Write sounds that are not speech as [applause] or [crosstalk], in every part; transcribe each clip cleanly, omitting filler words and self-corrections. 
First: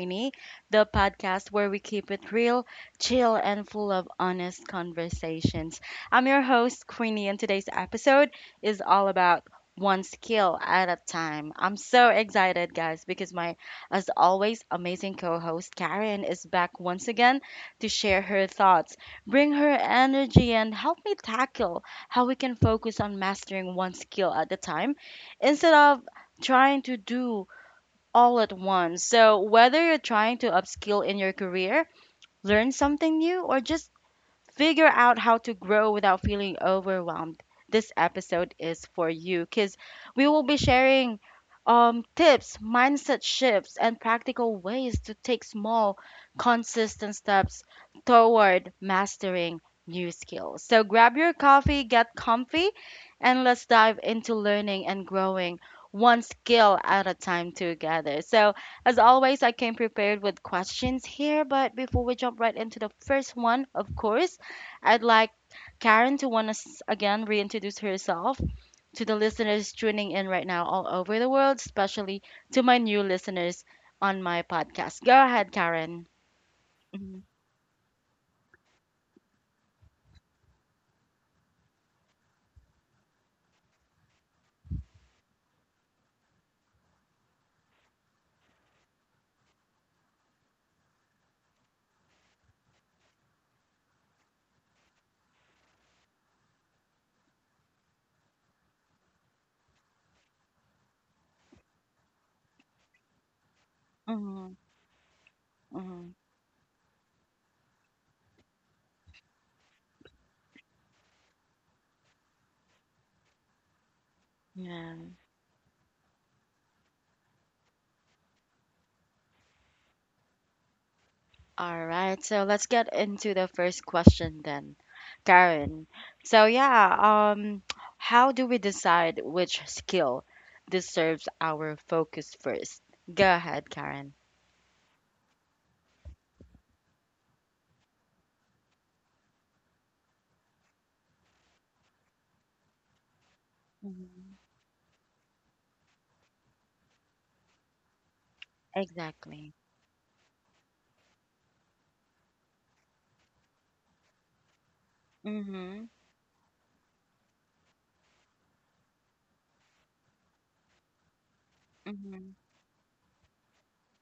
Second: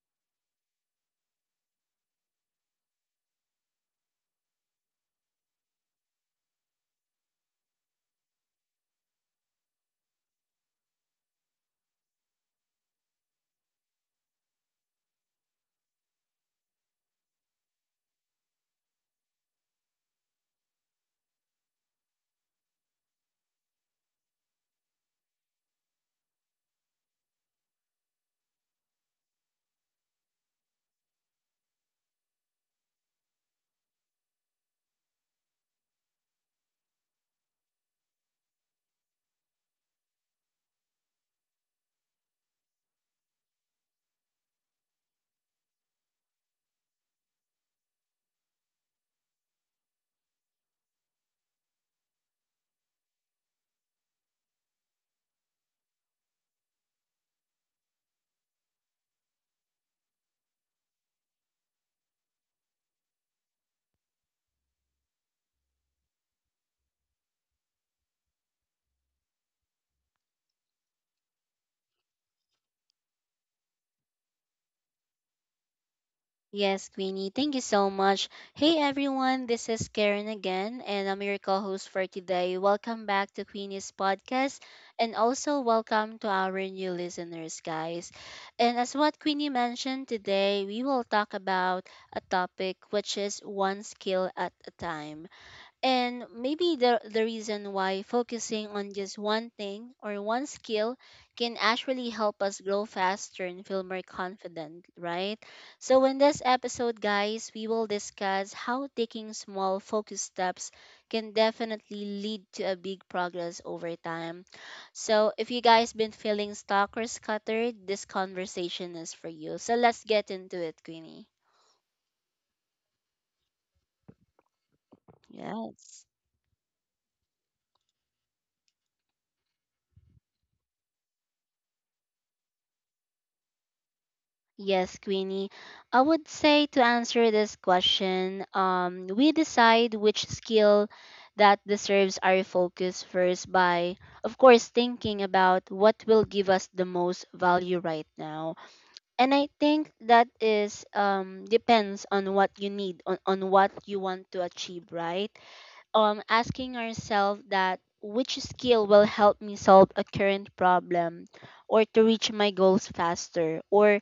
Queenie, the podcast where we keep it real, chill, and full of honest conversations. I'm your host, Queenie, and today's episode is all about one skill at a time. I'm so excited, guys, because my, as always, amazing co host Karen is back once again to share her thoughts, bring her energy, and help me tackle how we can focus on mastering one skill at a time instead of trying to do all at once. So, whether you're trying to upskill in your career, learn something new, or just figure out how to grow without feeling overwhelmed, this episode is for you because we will be sharing tips, mindset shifts, and practical ways to take small, consistent steps toward mastering new skills. So grab your coffee, get comfy, and let's dive into learning and growing one skill at a time together. So, as always, I came prepared with questions here, but before we jump right into the first one, of course, I'd like Karen to want to again reintroduce herself to the listeners tuning in right now all over the world, especially to my new listeners on my podcast. Go ahead, Karen. Yes, Mhm, Queenie, thank you so much. Hey everyone, this is Karen again, and I'm your co host for today. Welcome back to Queenie's podcast, and also welcome to our new listeners, guys. And as what Queenie mentioned today, we will talk about a topic which is one skill at a time. And maybe the reason why focusing on just one thing or one skill can actually help us grow faster and feel more mhm, confident, right? So, mhm. in this episode, guys, we will discuss how taking small focus steps can definitely lead to a big progress over time. Yeah. So, if you guys been feeling stuck or scattered, this conversation is for you. So, let's get into it, Queenie. All right. So let's get into the first question then, Karen. Yes. So yeah, how do we decide which skill deserves our focus first? Go ahead, Karen. Yes, Queenie. I would say to answer this question, we decide which skill that deserves our focus first by, of Mhm. course, thinking about what will give us the most value right now. And I Exactly. think that is depends on what you need, on what you want to achieve, right? Mm-hmm. Asking ourselves that which skill will help me solve a current problem or to reach Mm-hmm. my goals faster, or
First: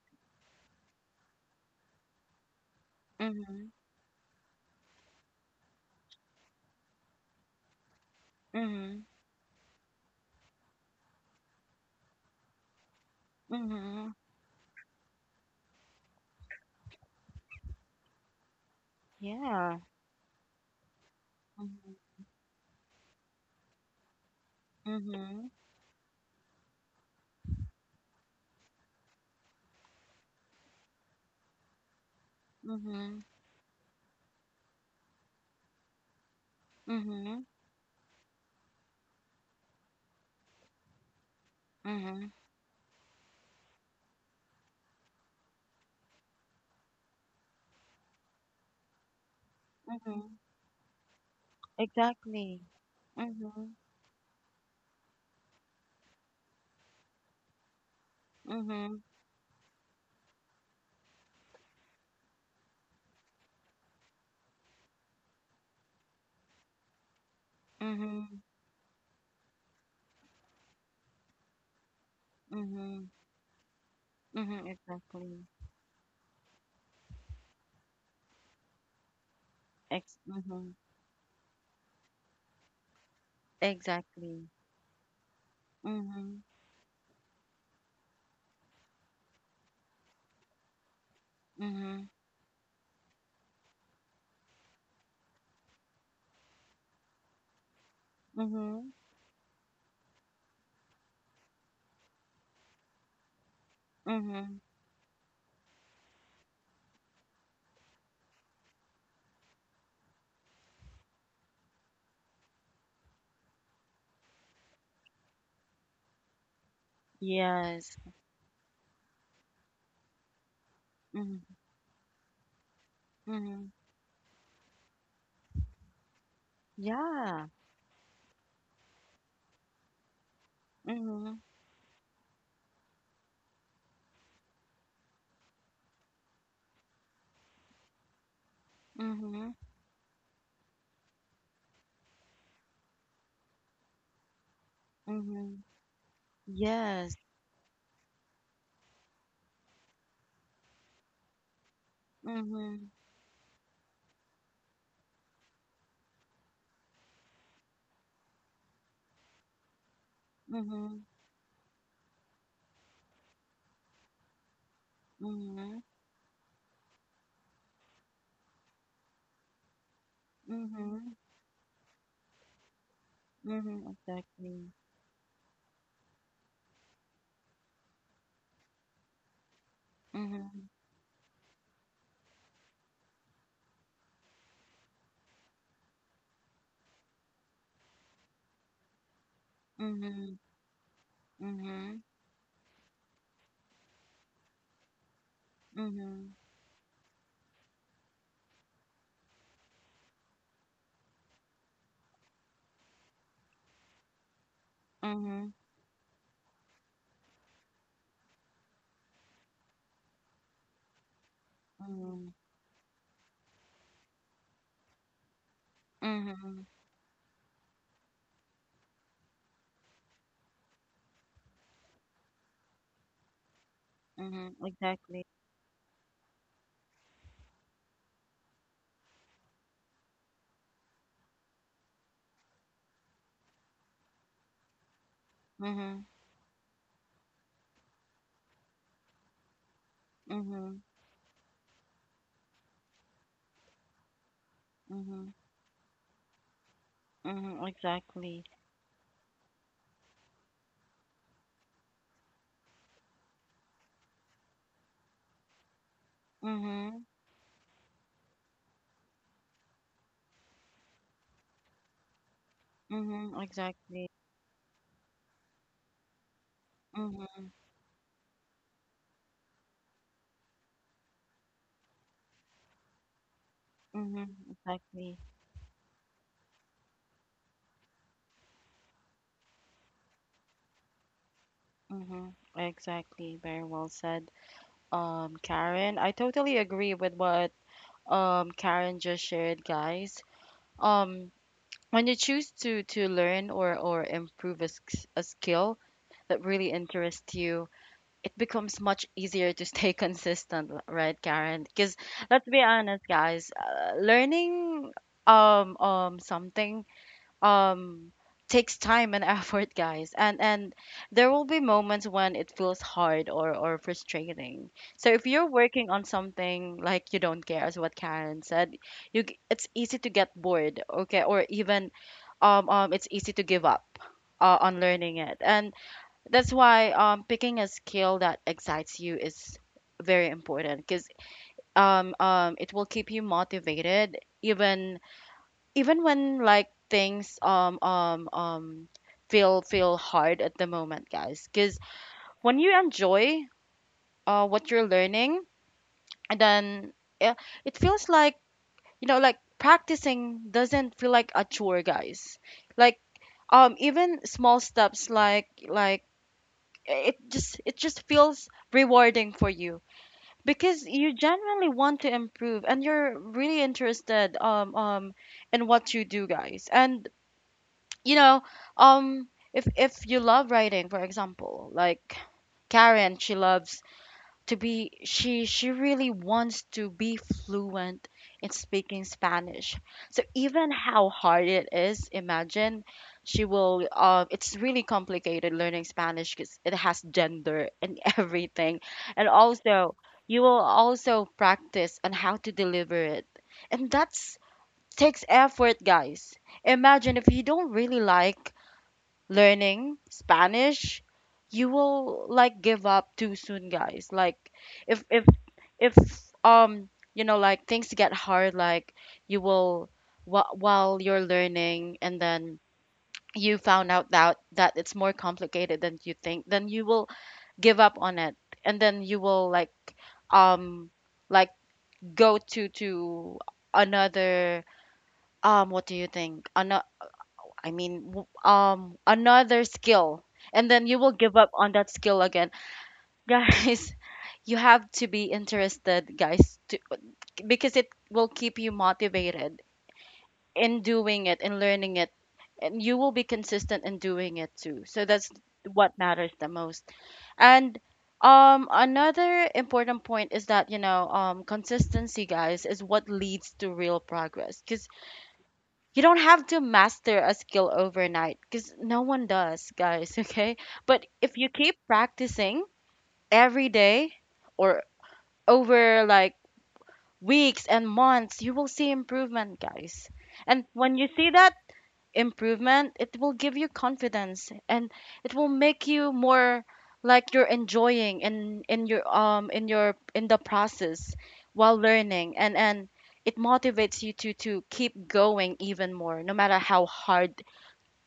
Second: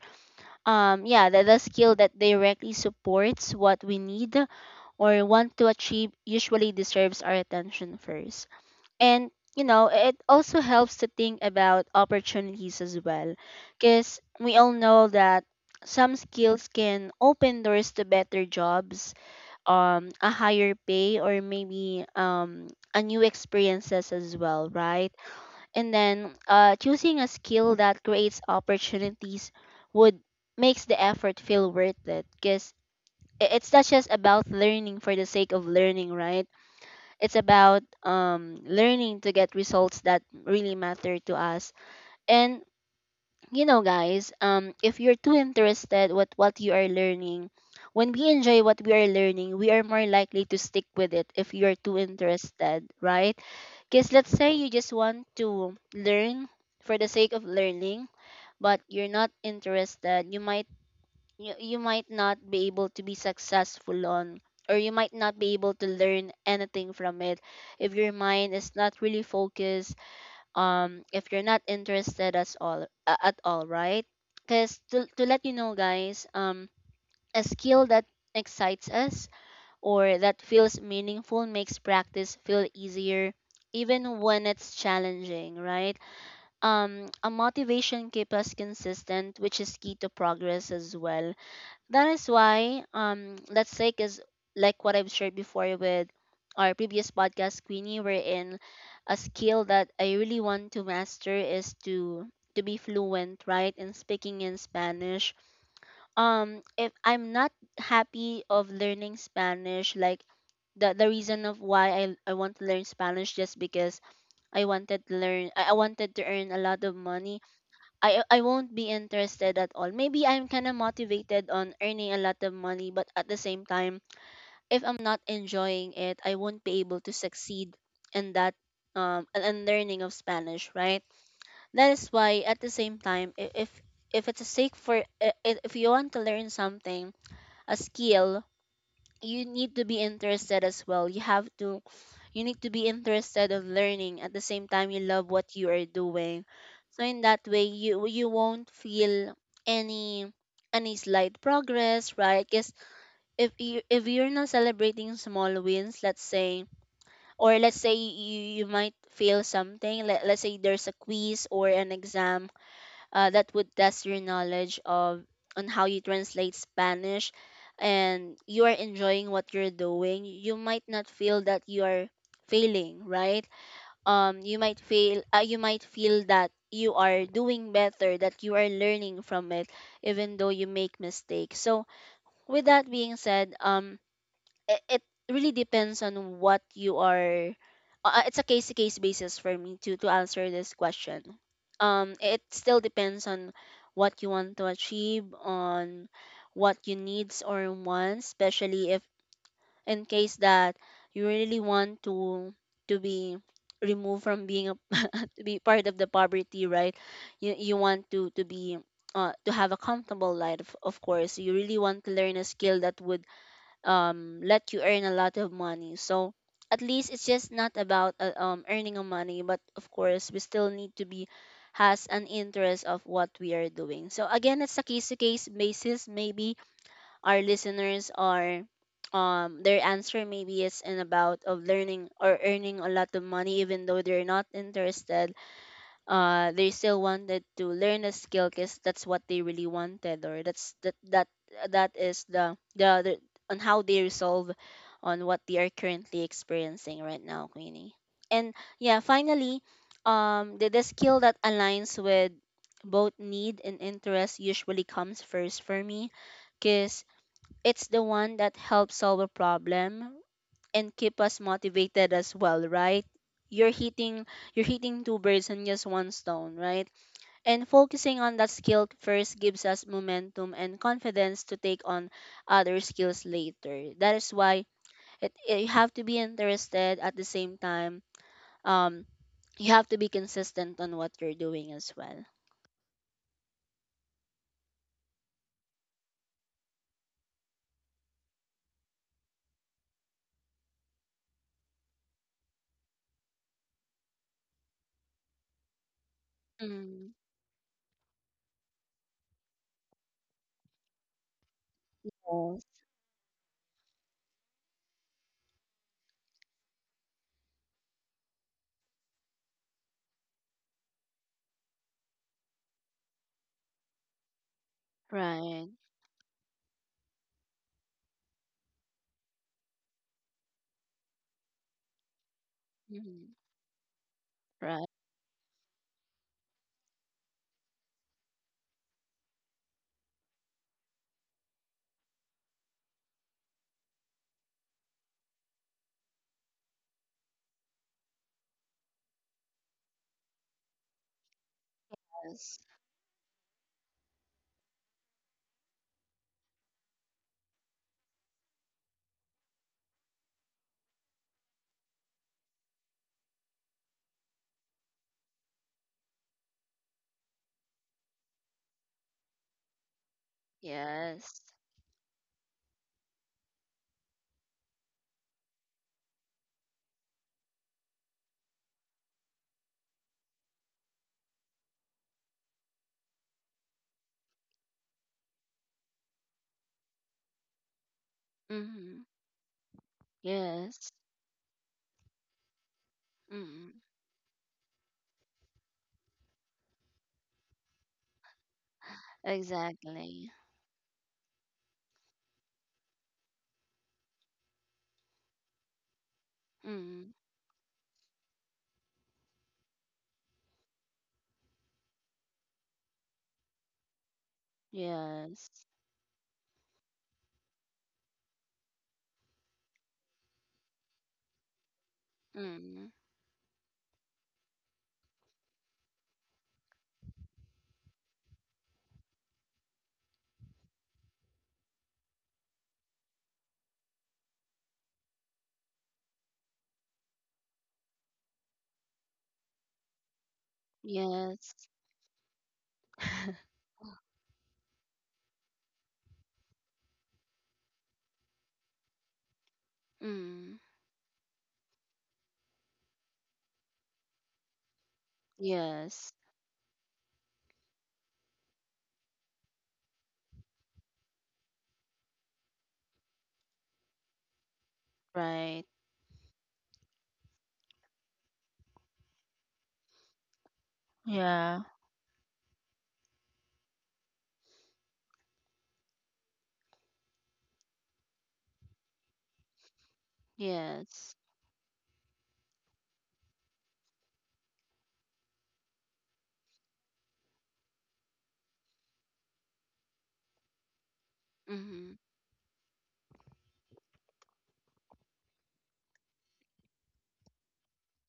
the skill that directly supports Mhm, what we need or want to achieve usually deserves our attention first. mhm, And you know, it also helps to think about opportunities as well, mhm. because we all know that some skills can open doors to better jobs, Yeah. A higher pay, or Mhm, maybe a new experiences as well, right? mhm, And then choosing a skill that creates opportunities would makes the effort feel worth it, because mhm, it's not just about learning for the sake of learning, right? It's mhm, about learning to get results that really matter to us. mhm, And you know guys, if you're too interested with what you are learning, when we enjoy what we are learning we are more mhm. likely to stick with it if you're too Exactly. interested, right? Mhm, Because let's say you just want to learn for the sake of learning, but mhm, you're not interested. You might, you might not be able to be successful on, or you might not be able to learn anything from it if your mhm, mind is not really focused, if you're not interested as all mhm, at all, right? mhm. Because to Exactly. let you know guys, a skill that excites us Ex. or that Mhm. feels meaningful makes practice feel easier even when Exactly. it's challenging, right? Mhm, A motivation keeps us consistent, which is key to progress as well. That mhm, is why, Let's Take is, like what I've shared before with our previous podcast Queenie, wherein mhm, a skill that I really want to master is to be fluent, right, in speaking in mhm. Spanish. If I'm not happy of learning Spanish, like the reason of why I want to learn Spanish just because I wanted to learn, I wanted to earn a lot of money, Yes. I won't be interested at all. Maybe I'm kind of motivated Mhm, on earning a lot of money, but at the same mhm. time, if I'm not enjoying it, I won't be able to Yeah. succeed in that, and learning of Spanish, right? Mhm, That is why at the same time, if if it's a sake for if you want to learn something, a skill, you mhm, need to be interested as well. You have to, you need to be interested of learning at the same time you love what mhm. you are doing. So Yes. in that way you won't feel any any slight progress, right? Because Mhm, if you, if you're not celebrating small wins, let's say, or let's say you might fail something, let's say there's a mhm, quiz or an exam that would test your knowledge of, on mhm, how you translate Spanish, and you are enjoying what you're doing, you might not mhm, feel that you are failing, right? mhm. You Exactly. might feel you might feel that you are doing better, that you are learning from it even though you Mhm, make mistakes. So with that being said, it, it really depends on what you are, it's a case to case basis for me to mhm, answer this question. mhm, It still depends on what you want to achieve, on mhm, what you needs or wants, especially if in case that you really want to be removed from being a, to mhm, be part of the poverty, right? You want to be to have a comfortable life, of course. You really want to mhm, learn a skill that would let you earn a lot of money. So mhm, at least it's just not about earning a money, but of course we still need to be has an interest of what we are doing. So mhm, again, it's a case to exactly. case basis. Maybe our listeners are, their answer maybe is in about of learning or earning a lot of money even though they're not interested, Mhm, they still wanted to learn a skill because that's what they really wanted, or that's mhm, that that is the on how they resolve, on mhm, what they are currently experiencing right now, mhm, Queenie. exactly. And yeah, finally, the skill that aligns with both need and interest usually comes first for me, because Mhm, it's the one that helps solve a problem and keep us motivated as well, right? mhm, You're exactly. hitting, you're hitting two birds and just one stone, right? Mhm, And focusing on that skill first gives us momentum and confidence to take on other skills later. That is mhm, why exactly. it, it- you have to be interested at the same time. Um, you have to be consistent on what you're doing as well. Mhm, exactly. Very well said, Karen. I totally agree with what Karen just shared, guys. Um, when you choose to learn or improve a skill that really Mm. interests you, it becomes much easier to stay [laughs] consistent, right, Karen? Because let's Yes. be honest, guys, learning something um takes time and [laughs] effort, guys, and there will be moments when it feels hard or frustrating. So if you're Right. working on something like you don't care, as what Karen said, it's easy to get bored, okay, or even it's Mm. easy to give up on Right. learning it, and that's why, picking a skill that excites you is very important because, it will keep you motivated even when, like, things, feel hard at the moment, guys. Because Yes. when you enjoy what you're learning, and then it, it feels like, you know, like practicing doesn't feel like a chore, guys. Like, even small steps like it just feels rewarding for you because you Yes. genuinely want to improve and you're really interested in what you do, guys. And you know, um if you love writing, for example, like Karen, she loves to be, she really wants to be fluent in Mm. speaking Spanish. So even Yes. how hard it is, imagine, she Mm. will it's really complicated learning Spanish because it has gender and [laughs] everything. And also, Exactly. you will also practice on how to deliver it. And that's takes effort, guys. Mm. Imagine if you don't really like learning Spanish, you will like give up too soon, guys. Like if Yes. if um you know, like, things get hard, like, you will while you're learning, and then Mm. you found out that it's more complicated than you think, then you will give up on it, and then you will like, um like go to another, what do you think? I mean, another skill, and then you will give up Yes. on that skill again, [laughs] [laughs] guys. You have to be interested, guys, to, because it will keep you motivated Mm. in doing it, in learning it, and you will be consistent in doing it too. So that's what Yes. matters the most. And another important point is that, you know, consistency, guys, is what leads to real progress. Because Right. you don't have to master a skill overnight because no one does, guys, [laughs] okay? But if you Yeah. keep practicing every day or over like weeks and months, you will see improvement, guys. And when you Yes. see that improvement, it will give you confidence, and it will make you more like you're enjoying in your in the process while Mm-hmm. learning, and it motivates you to keep going even more no matter how hard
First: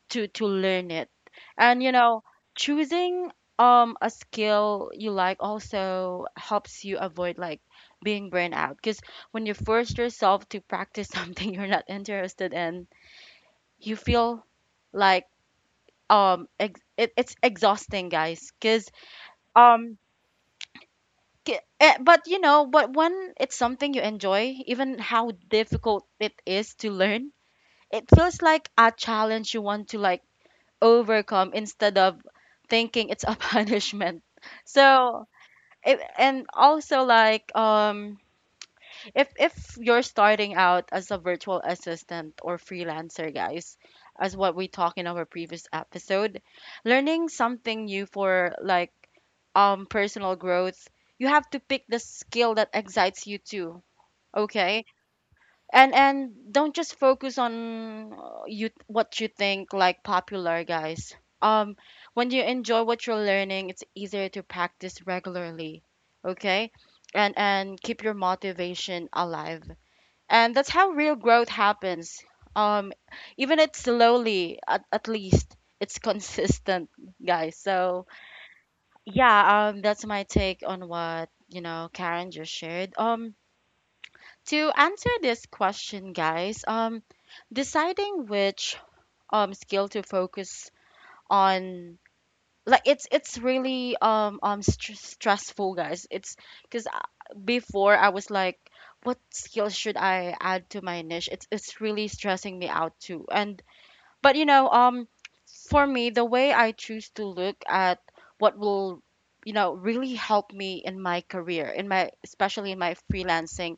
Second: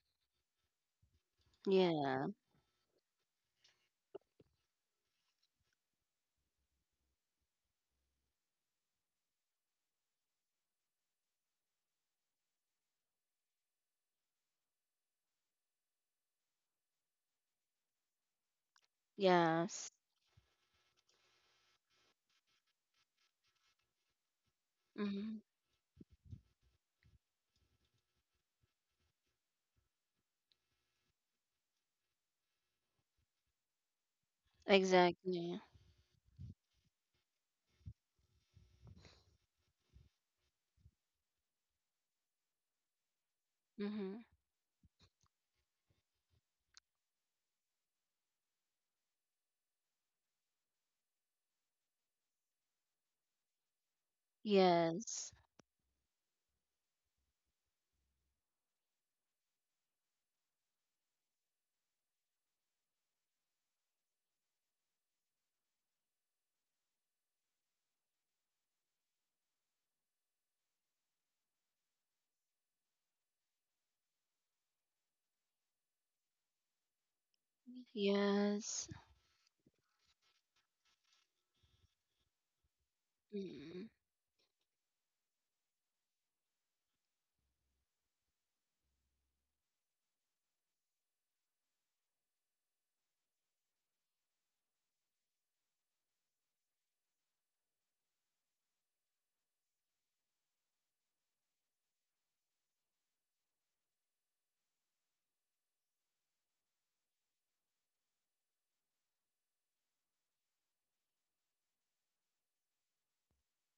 to learn it. And you know, Yeah. choosing a skill you like also helps you avoid like being burned out, because when you force yourself to practice [laughs] something you're not interested in, you feel like, it, it's exhausting, guys. Because Yes. um but you know, but when it's something you enjoy, even how Mm-hmm. difficult it is to learn, it feels like a challenge you want to like overcome instead of thinking it's a [laughs] punishment. So Exactly. it, and also like, if you're starting out as a virtual assistant or freelancer, guys, Mm-hmm. as what we talked in our previous episode, learning something new for like personal growth, you have to pick the skill that excites you too, okay. Yes. And don't just focus on you what you think like popular, guys. um when you enjoy what you're learning, it's easier to practice regularly, okay. And keep your motivation alive, and that's how real growth happens, um even it's slowly, at least it's [laughs] consistent, guys. So Yes. yeah, that's my take on what, you know, Karen just shared. Mm-hmm. To answer this question, guys, deciding which skill to focus on, like, it's really stressful, guys. It's because before I was like, what skill should I add to my niche? It's really stressing me out too. And but you know, for me, the way I choose to look at what will, you know, really help me in my career, in my especially in my freelancing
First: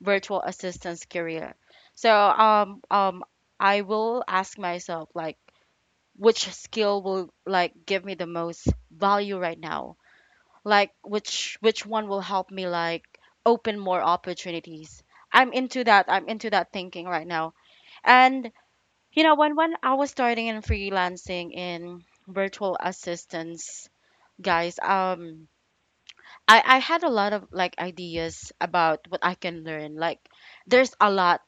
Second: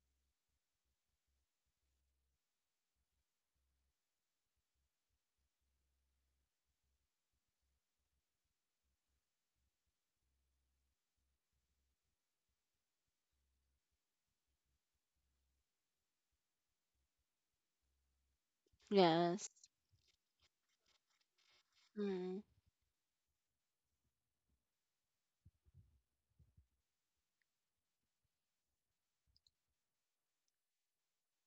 virtual assistance career. So, I will ask myself like which skill will like give me the most value right now? Like which one will help me like open more opportunities? I'm into that. I'm into that thinking right now. And you know, Yes. when I was starting in freelancing in Mm-hmm. virtual assistants, guys, I had a lot of like ideas about what I can learn. Like, there's a lot.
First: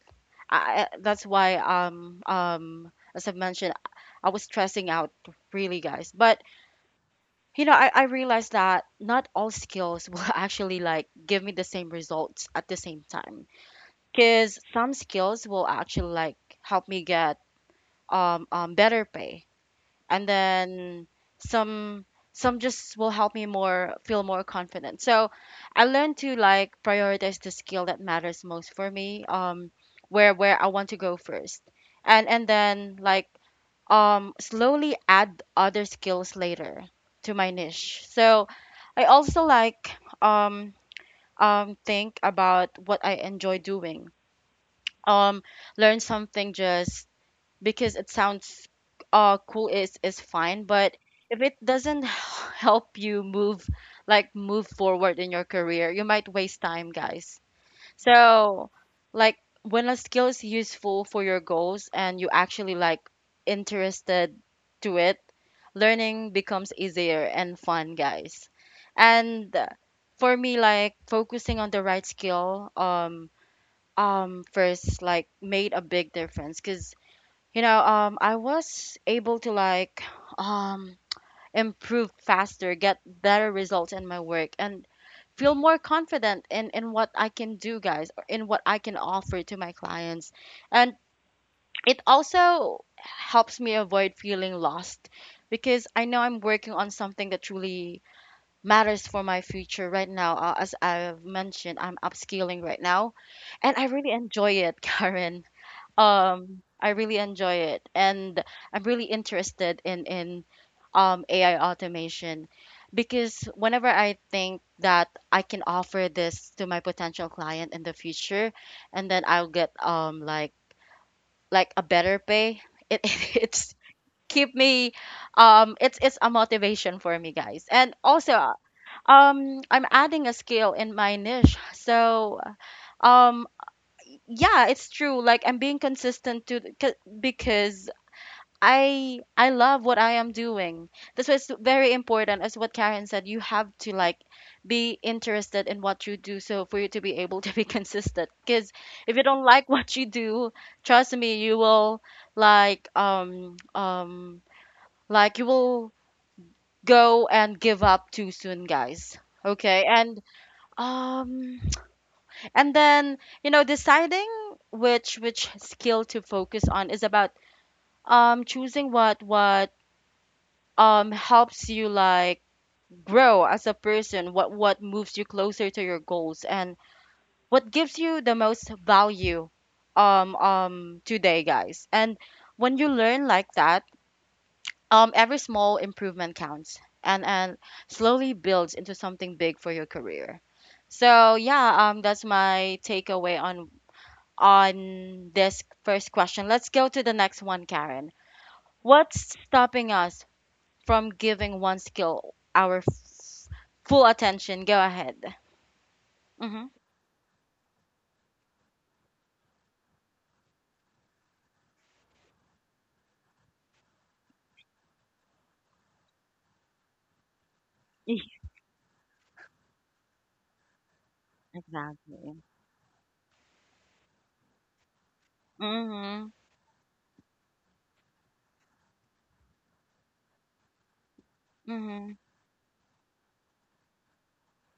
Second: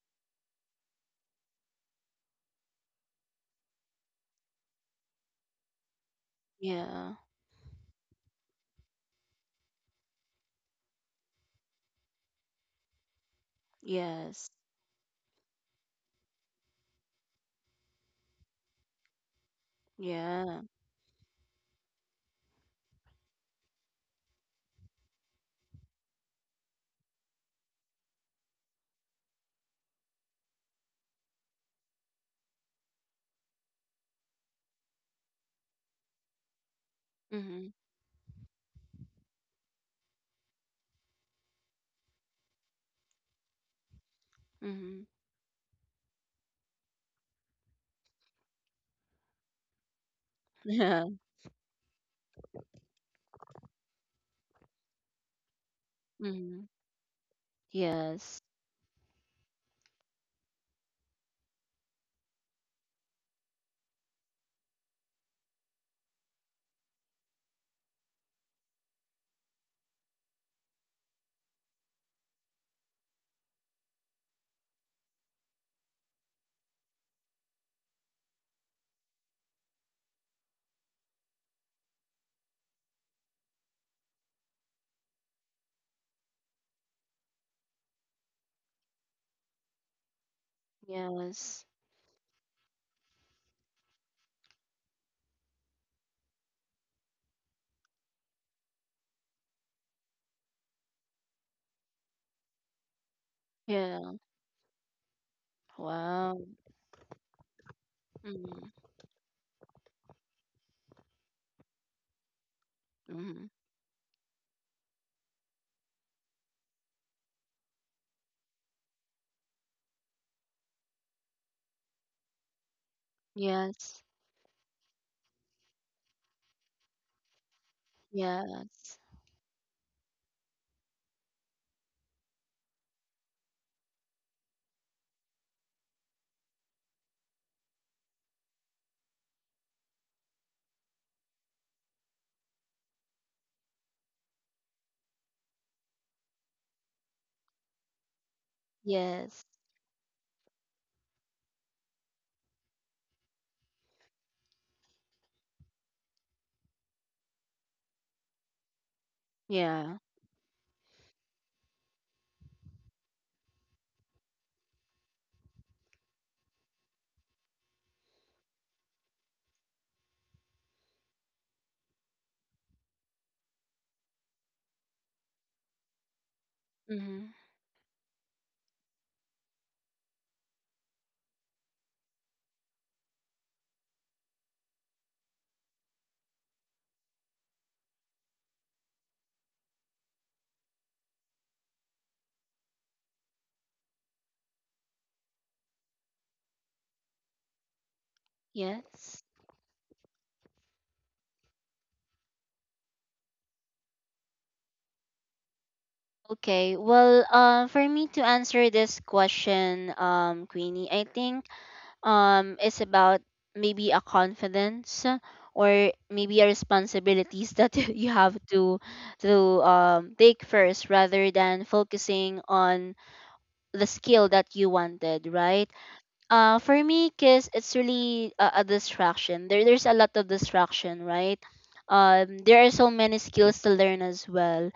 That's why as I've mentioned, I was stressing out really, guys. But Yeah. you know, I realized that not all skills will [laughs] actually like give me the same results at the same time. Yes. Cause some skills will actually like help me get better pay, and Yeah. then some just will help me more feel more confident. So I learned to like prioritize the skill that matters most for me, where I want to go first, and then like slowly add other skills later to my Mm-hmm. niche. So I also like um think about what I enjoy doing, Mm-hmm. [laughs] um learn something just because it sounds cool is fine, but Yeah. if it doesn't [laughs] [sighs] help you move like move forward in your career, you might waste Mm-hmm. time, guys. Yes. So like when a skill is useful for your goals and you actually like interested to it, learning becomes easier and fun, guys. And for me like focusing on the right skill first like made a big difference because, you know, I was able to like um improve faster, get better results in my work, and feel more confident in what I can do, guys, or in what I can offer to my clients. And Yes. it also helps me avoid feeling lost because I know I'm working on something that truly matters for my future right now. As I've mentioned, I'm upscaling right now, and I really Yeah. enjoy it, [laughs] Karen. Wow. I really enjoy it, and I'm Mm-hmm. really interested in AI automation because Mm-hmm. whenever I think that I can offer this to my potential client in the future, and then I'll get like a better pay, it [laughs] it's Yes. keep me it's a motivation for me, guys, and also, Yes. I'm adding a skill in my niche. So um yeah, it's true, like I'm being consistent to because I love what I am doing. That's why it's very important, as what Karen said, you have to like be interested in what you do so for you to be able to be [laughs] consistent. Because if you don't Yes. like what you do, trust me, you will like um um like you will go and give up too soon, guys. Okay. Yeah. And um and then, you know, deciding which skill to focus on is about choosing what helps you like grow as a person, what moves you closer to your goals, and Mm-hmm. what gives you the most value today, guys. And when you learn like that, every small improvement counts and slowly builds into something big for your career. So yeah, that's my takeaway on this first question. Let's go to the next one, Karen. Yes. What's stopping us from giving one skill our full attention? Go ahead. Mm-hmm. Okay, well, for me to answer this question, Queenie, I think it's about maybe a confidence or maybe a responsibilities that [laughs] you have [laughs] to take first rather than Exactly. focusing on the skill that you wanted, right? Mm-hmm. For me, because it's really a distraction. There, there's a lot of distraction, right? Mm-hmm. There are so many skills to learn as well.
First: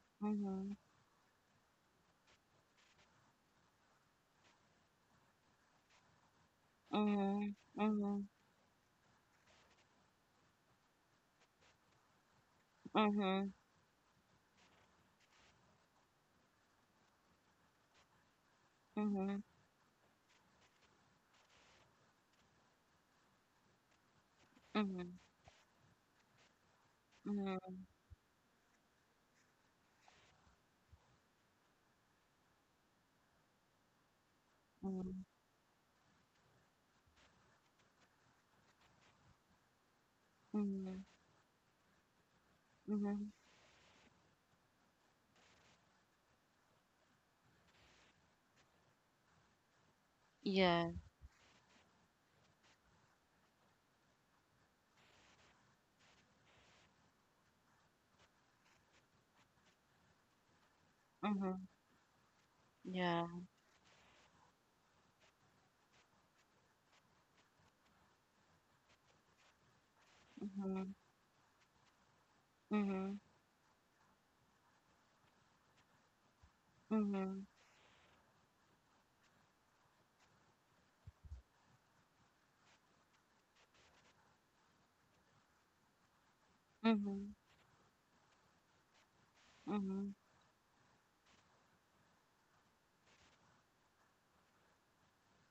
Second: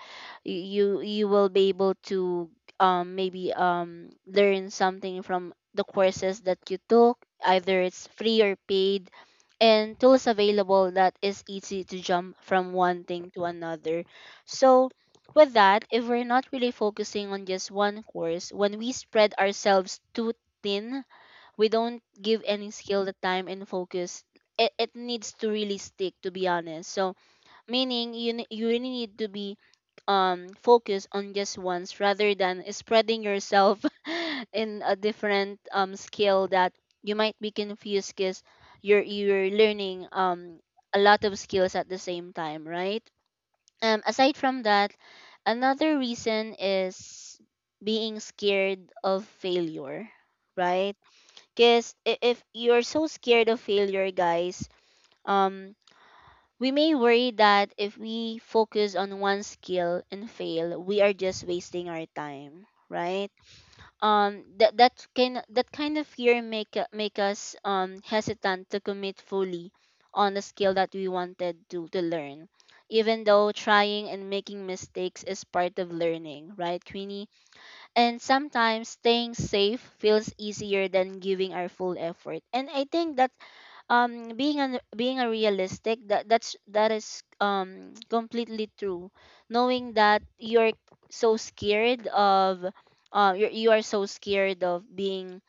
Y- Mm-hmm. You will be able to maybe learn something from the courses that you took, Mm-hmm. either it's Mm-hmm. free or paid, and tools available that is easy to jump from one thing Mm-hmm. to another. So with that, if we're not really focusing on just one course, when we spread Mm-hmm. ourselves too thin, we don't give any skill the time and focus it, it Mm-hmm. needs to really stick, to be honest. So meaning you ne- you really need to be focused on just once rather than spreading yourself [laughs] in a Mm-hmm. different skill that you might be confused because you're learning Mm-hmm. a lot of skills at the same time, right? Mm-hmm. Aside from that, another reason is being scared of failure, Yeah. right? Because if you're so scared of failure, guys, um, we may worry that if we focus on one skill and fail, we are just Mm-hmm. wasting our time, Yeah. right? That that can that kind of fear make u- make us hesitant to commit fully on the skill Mm-hmm. that we wanted to learn, Mm-hmm. even though trying and making mistakes is part of learning, right, Mm-hmm. Queenie? Mm-hmm. And sometimes staying safe feels easier than giving our full effort. And I think that being an being a realistic, that that's that is Mm-hmm. Completely true. Knowing that you're so scared of you you are so scared of being,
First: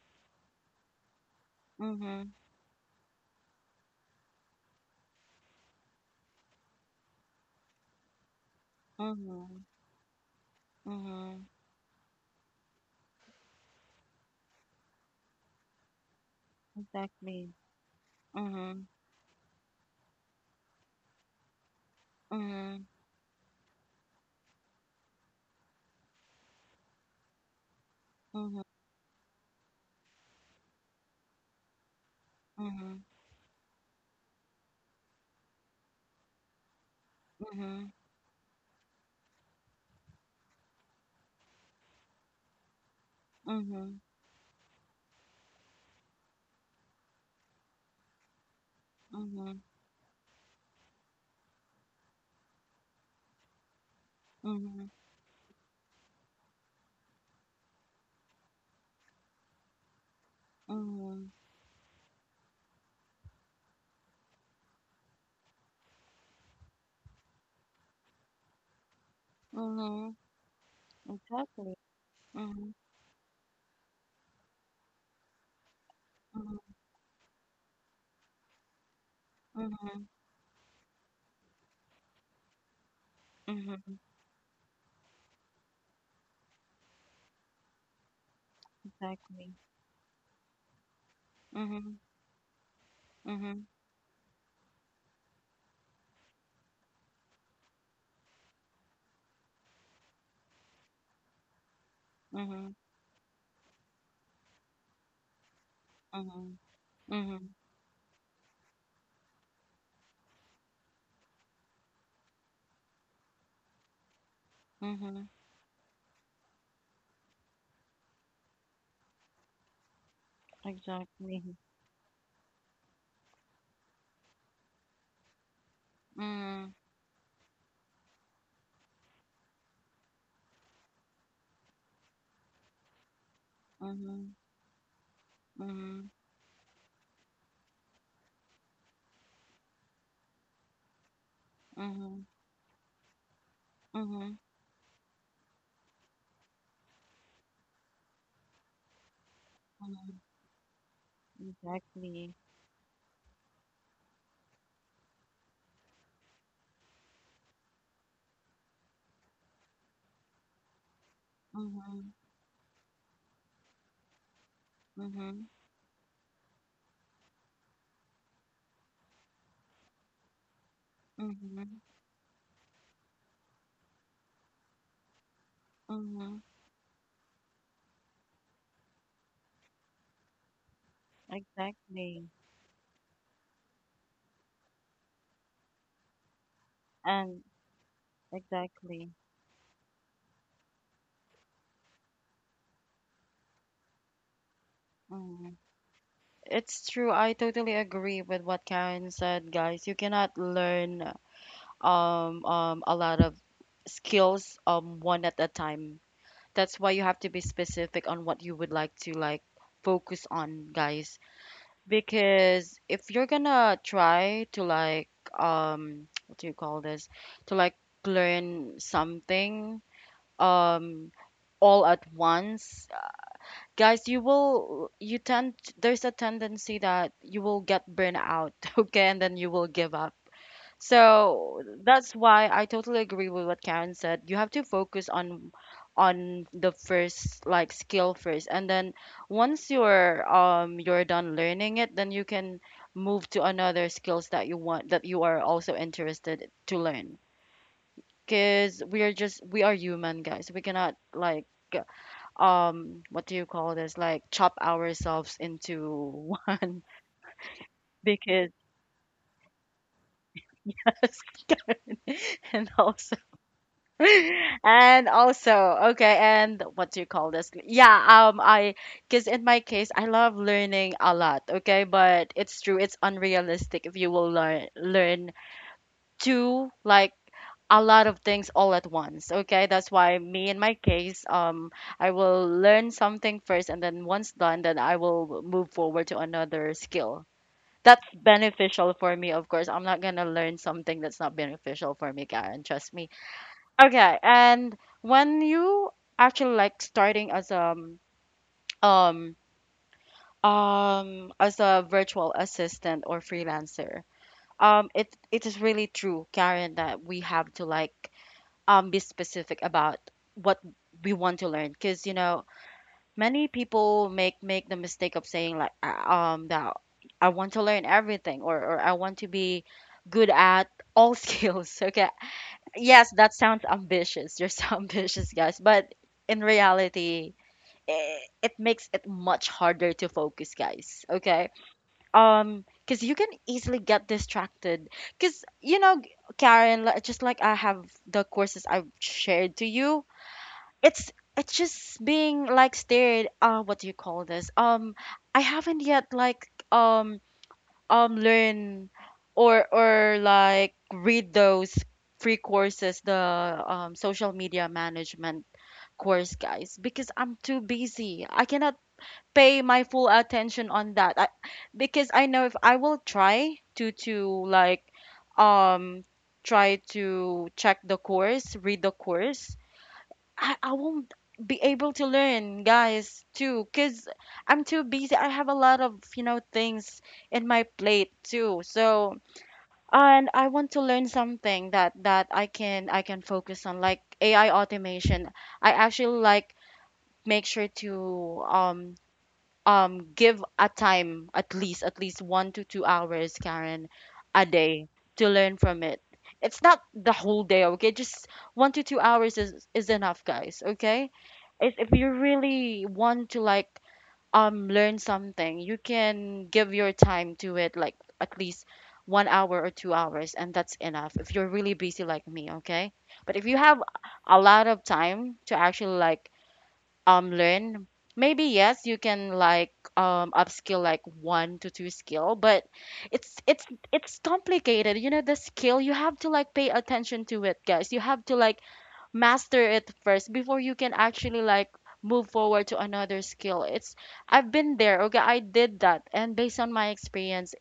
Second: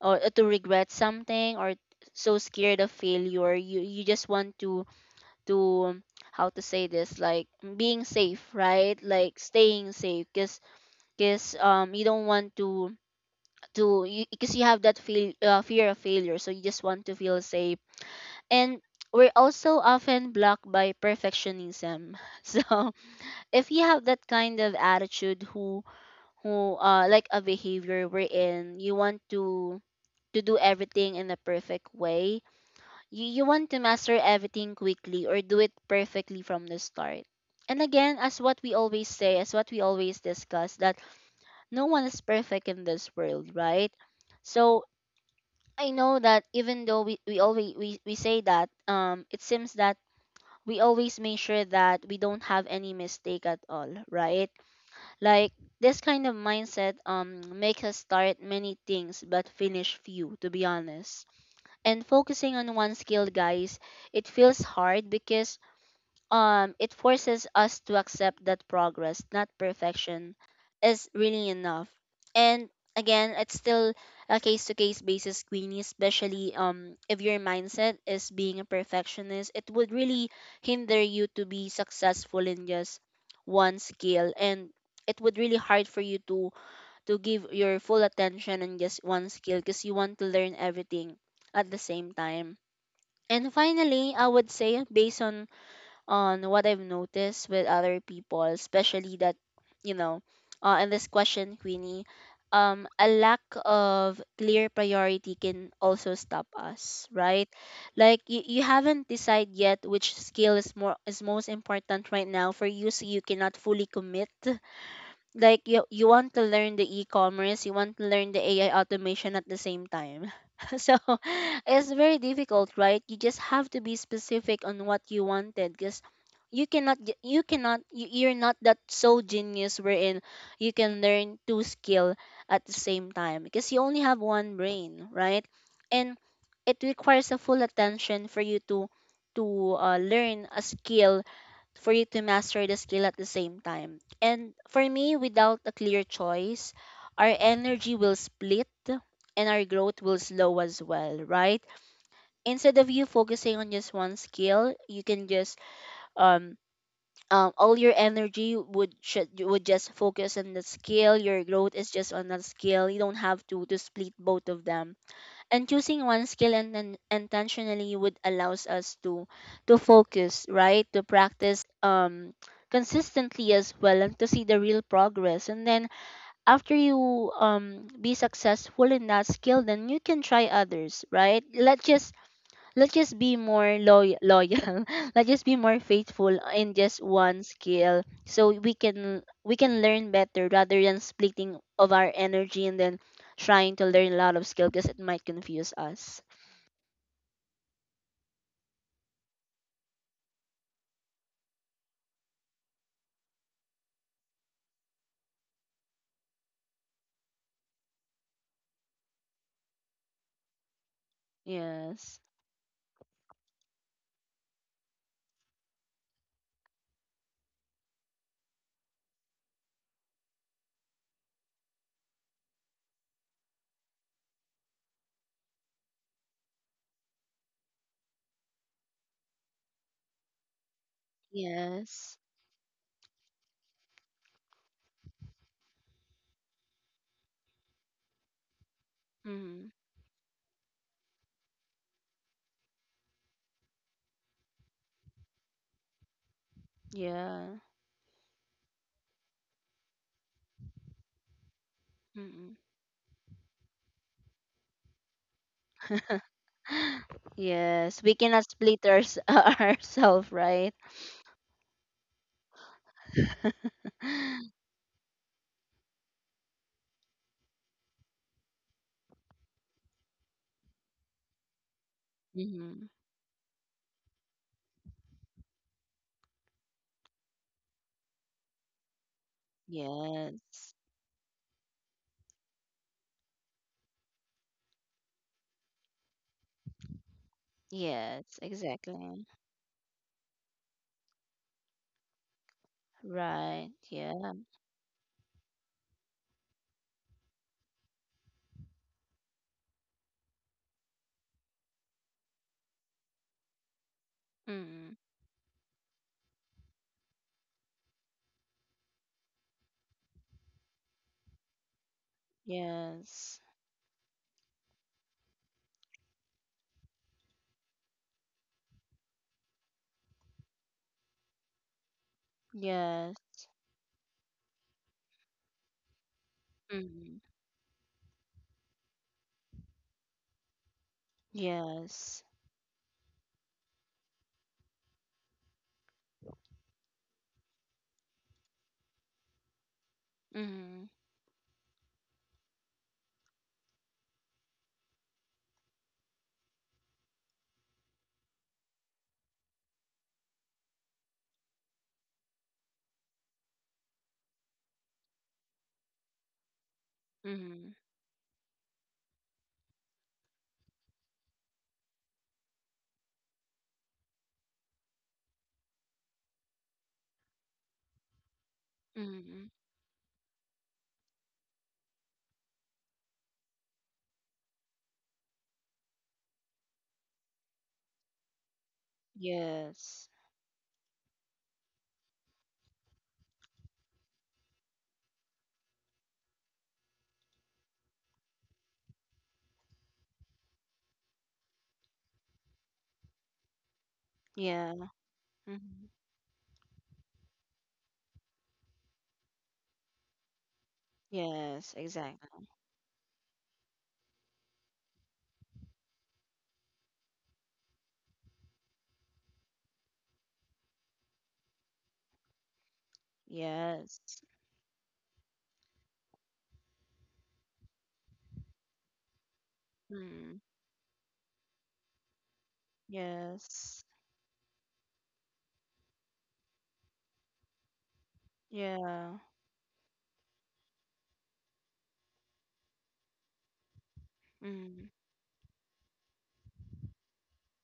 or to regret something, or Mm-hmm. so scared of failure, you just want to how to say this, like being safe, right, like Mm-hmm. staying safe. because Mm-hmm. because you don't want to you, because you have that feel, fear of failure, so you just want to feel Exactly. safe. And Mhm, we're also often blocked by perfectionism. [laughs] So mhm, if you have that kind of attitude, who like a behavior mhm, wherein you want to do everything in a perfect way, mhm, you want to master everything quickly or do it perfectly from the start. And mhm, again, as what we always say, as what we always discuss, that no one is perfect in this world, mhm, right? mhm, So I know that even though we always we say that, it mhm, seems that we always make sure that we don't have any mistake at all, right? Like this kind of mindset makes us start many things but finish few, to be honest. mhm, And focusing on one skill, guys, it feels hard because it forces us to accept that progress, not mhm, perfection, is really exactly. enough. And Mhm, again, it's still a case to case basis, Queenie. Especially mhm, if your mindset is being a perfectionist, it would mhm, really hinder you to be successful in just one mhm, skill, and it would really hard for you to give your full attention on just one exactly. skill because you want to learn everything at the Mhm, same time. And mhm, finally, I would say based on what I've noticed with other people, especially you know, in this question, Queenie, mhm, a lack of clear priority can also stop mhm, us, right? mhm, Like you haven't decided yet which skill is most important right now for you, so you cannot fully commit. mhm, Like you want to learn the e-commerce, you want to learn the AI automation at the same time. [laughs] So exactly. it's very difficult, right? You just have to be specific on what you wanted because Mhm, you cannot you're not that so genius wherein you can learn two skill at the same time because you only have mhm, one brain, right? mhm, And it requires a full attention for you to learn a skill for you to mhm, master the skill at the same time. mhm, And for me, without a clear choice, our energy will split and our growth will mhm, slow as well, right? exactly. Instead of you focusing on just one skill, you can just um all your energy would just focus on the skill. Your growth is just Mhm, on that skill. You don't have to split both of them. mhm, And choosing one skill and intentionally would allows us to focus, right? To practice mhm, consistently as well and to see the real progress. And then mhm, after you be successful in that skill, then you can try others, right? Let's just exactly. Be more loyal. [laughs] Let's just be more faithful in just one And skill, so we exactly. can learn better rather than splitting of our energy and then trying to learn a lot of skill because it might Mhm. confuse us. It's true. I totally agree with what Karen said, guys. You cannot learn a lot of skills, one at a time. That's why you have to be specific on what you would like to like focus on, guys. Yes. Because if you're gonna try to like [tsk] what do you call this? To like learn something um, all at once, guys, you will you tend there's a tendency that you will get burned out. [laughs] Okay, and then you will give up. So Yes. that's why I totally agree with what Karen said. You have to focus on the first like skill first, and then Mm. once you're done learning it, then you can move to another skills that you want, that you are also interested to learn. Yeah. Because we are human, guys. We cannot like Mm. What do you call this, like chop ourselves into [laughs] one Yes, we cannot because split our, [laughs] ourselves, right? [laughs] and also [laughs] and also. Okay, and what do you call this? Yeah, I because in my case, I love learning a lot. Okay, but it's true, Mm-hmm. it's unrealistic if you will learn do like a lot of things all at once. Okay, that's why me, in Yes. my case, I will learn something first, and then once done, then I will move forward to another skill. That's Yes, beneficial for exactly. me, of course. I'm not gonna learn something that's not beneficial for me, Karen. Trust me. Right. Okay, Yeah. and when you actually like starting um as a virtual assistant or freelancer, Mm. it it is really true, Karen, that we have to like be specific about what we want to learn. Because you know, Yes. many people make the mistake of saying like that I want to learn everything, or I want to be good at all [laughs] skills. Okay. Yes. Yes, that sounds ambitious. You're so [laughs] ambitious, guys, but in Mm-hmm. reality, it makes it much harder to focus, guys. Okay? Yes. Cuz you can easily get distracted, cuz you know, Karen, just like I have the courses I've shared to you, Mm-hmm. it's just being like stared. What do you call this? I haven't yet like learn or like read those free courses, the social media management course, guys, because I'm too Mm-hmm. busy. I cannot pay my full attention on that. Because I know if I will try to like um try to check the course, read the Mm-hmm. course, I won't be able to learn, guys, too, because I'm too busy. I have a lot of, you know, things in my plate too. So, Yes. and I want to learn something that I can focus on, like AI automation. I actually like make sure to give a time, at least 1 to 2 hours, Karen, a Yeah. day, to learn Mm-hmm. from it. It's not the whole day. Okay, just 1 to 2 hours is enough, guys. Okay, Yes, if you exactly. really want to like learn something, you can give your time to it, like at least 1 hour or 2 hours, and that's enough if you're really busy like me. Okay, but if you have Yes. a lot of time to actually like learn, maybe yes, you can like Mm-hmm. upskill, like one to two skill. But it's it's Yes. it's complicated, you know, the skill, you have to like pay attention to it, guys. You have to like Yeah. master it first before you can actually like move forward to another skill. It's I've been Mm-hmm. there. Okay, I did that, and based on my experience,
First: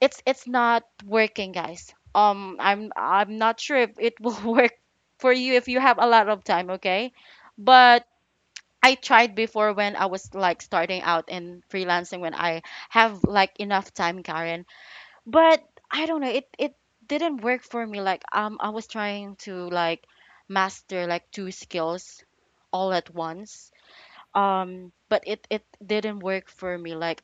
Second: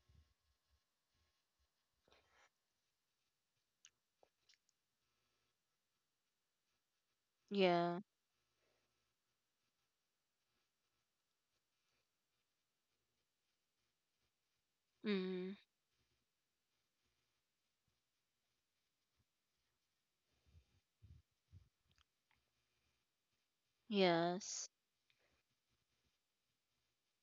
it's not working, guys. I'm not sure if it will [laughs] work for you if you have a lot of time. Okay, Yeah. but I tried before when I was like starting out in freelancing, when I have like enough time, Karen. Mm-hmm. But I don't know, it didn't work for me. Like I was trying to like master like two skills all at once. Yes. But it didn't work for me. Like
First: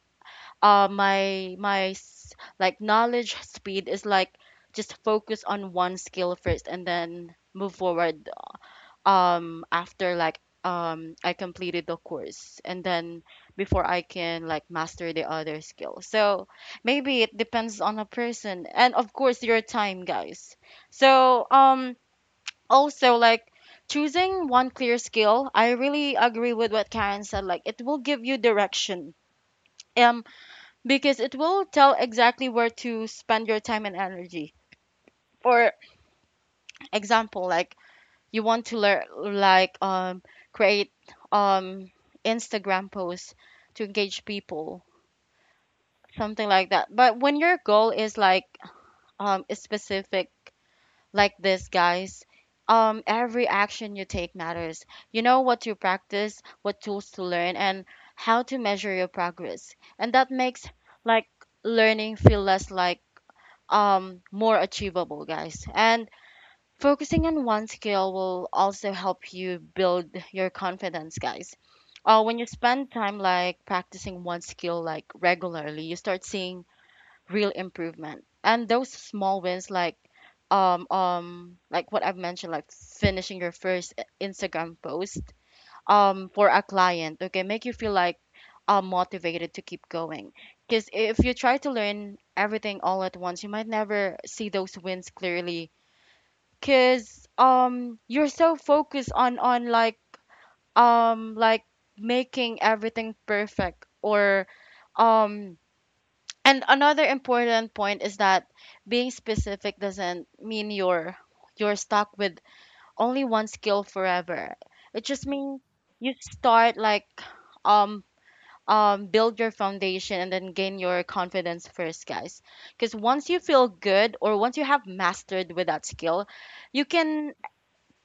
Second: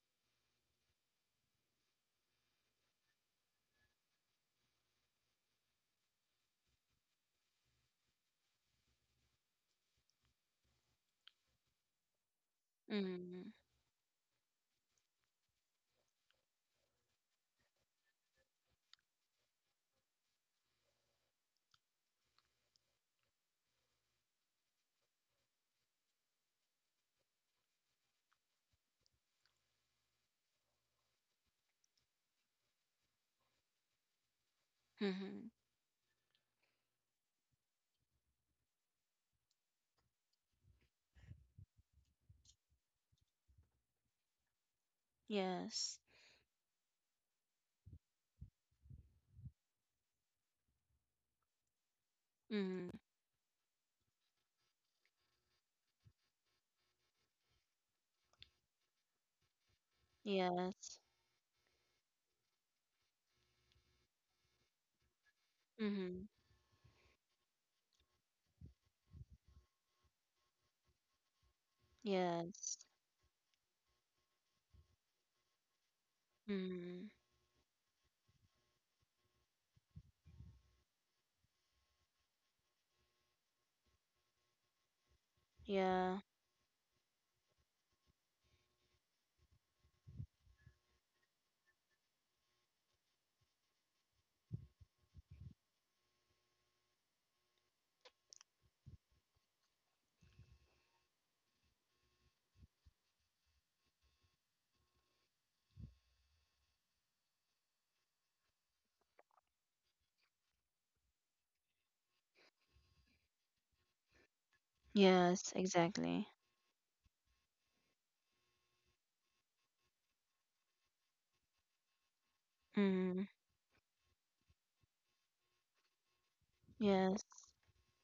uh my my s- like, knowledge speed is like just focus on one skill first and then move forward after like I completed the course, and then Mm-hmm. before I can like master the other skill. So maybe it depends on a person, and of course your time, guys. So also like choosing one clear skill, I really agree with what Karen said, like it will give you direction. Um because it will tell exactly where to spend your time and energy. Mm-hmm. For example, like you want to learn like create um Instagram posts to engage people, Yes. something like that. But when your goal is like is specific like this, guys, Mm-hmm. Every action you take matters. You know what you practice, what tools to learn, and how to measure your progress. And that makes Yes. like learning feel less like more achievable, guys. And Mm-hmm. focusing on one skill will also help you build your confidence, guys. When you Yes. spend time like practicing one skill like regularly, you start seeing Mm-hmm. real improvement. And those small wins like what I've mentioned, like finishing your first Instagram post Yeah. For a client, okay, make you feel like motivated to keep going. Because if you try to learn everything all at once, you might never see those wins clearly. Cause you're so focused on like making everything perfect or um and another important point is that being specific doesn't mean you're stuck with only one skill forever. It just Yes, means you exactly. start like um build your foundation and then gain your confidence first, guys. Because Mm-hmm. once you feel good, or once you have mastered with that skill, you Yes. can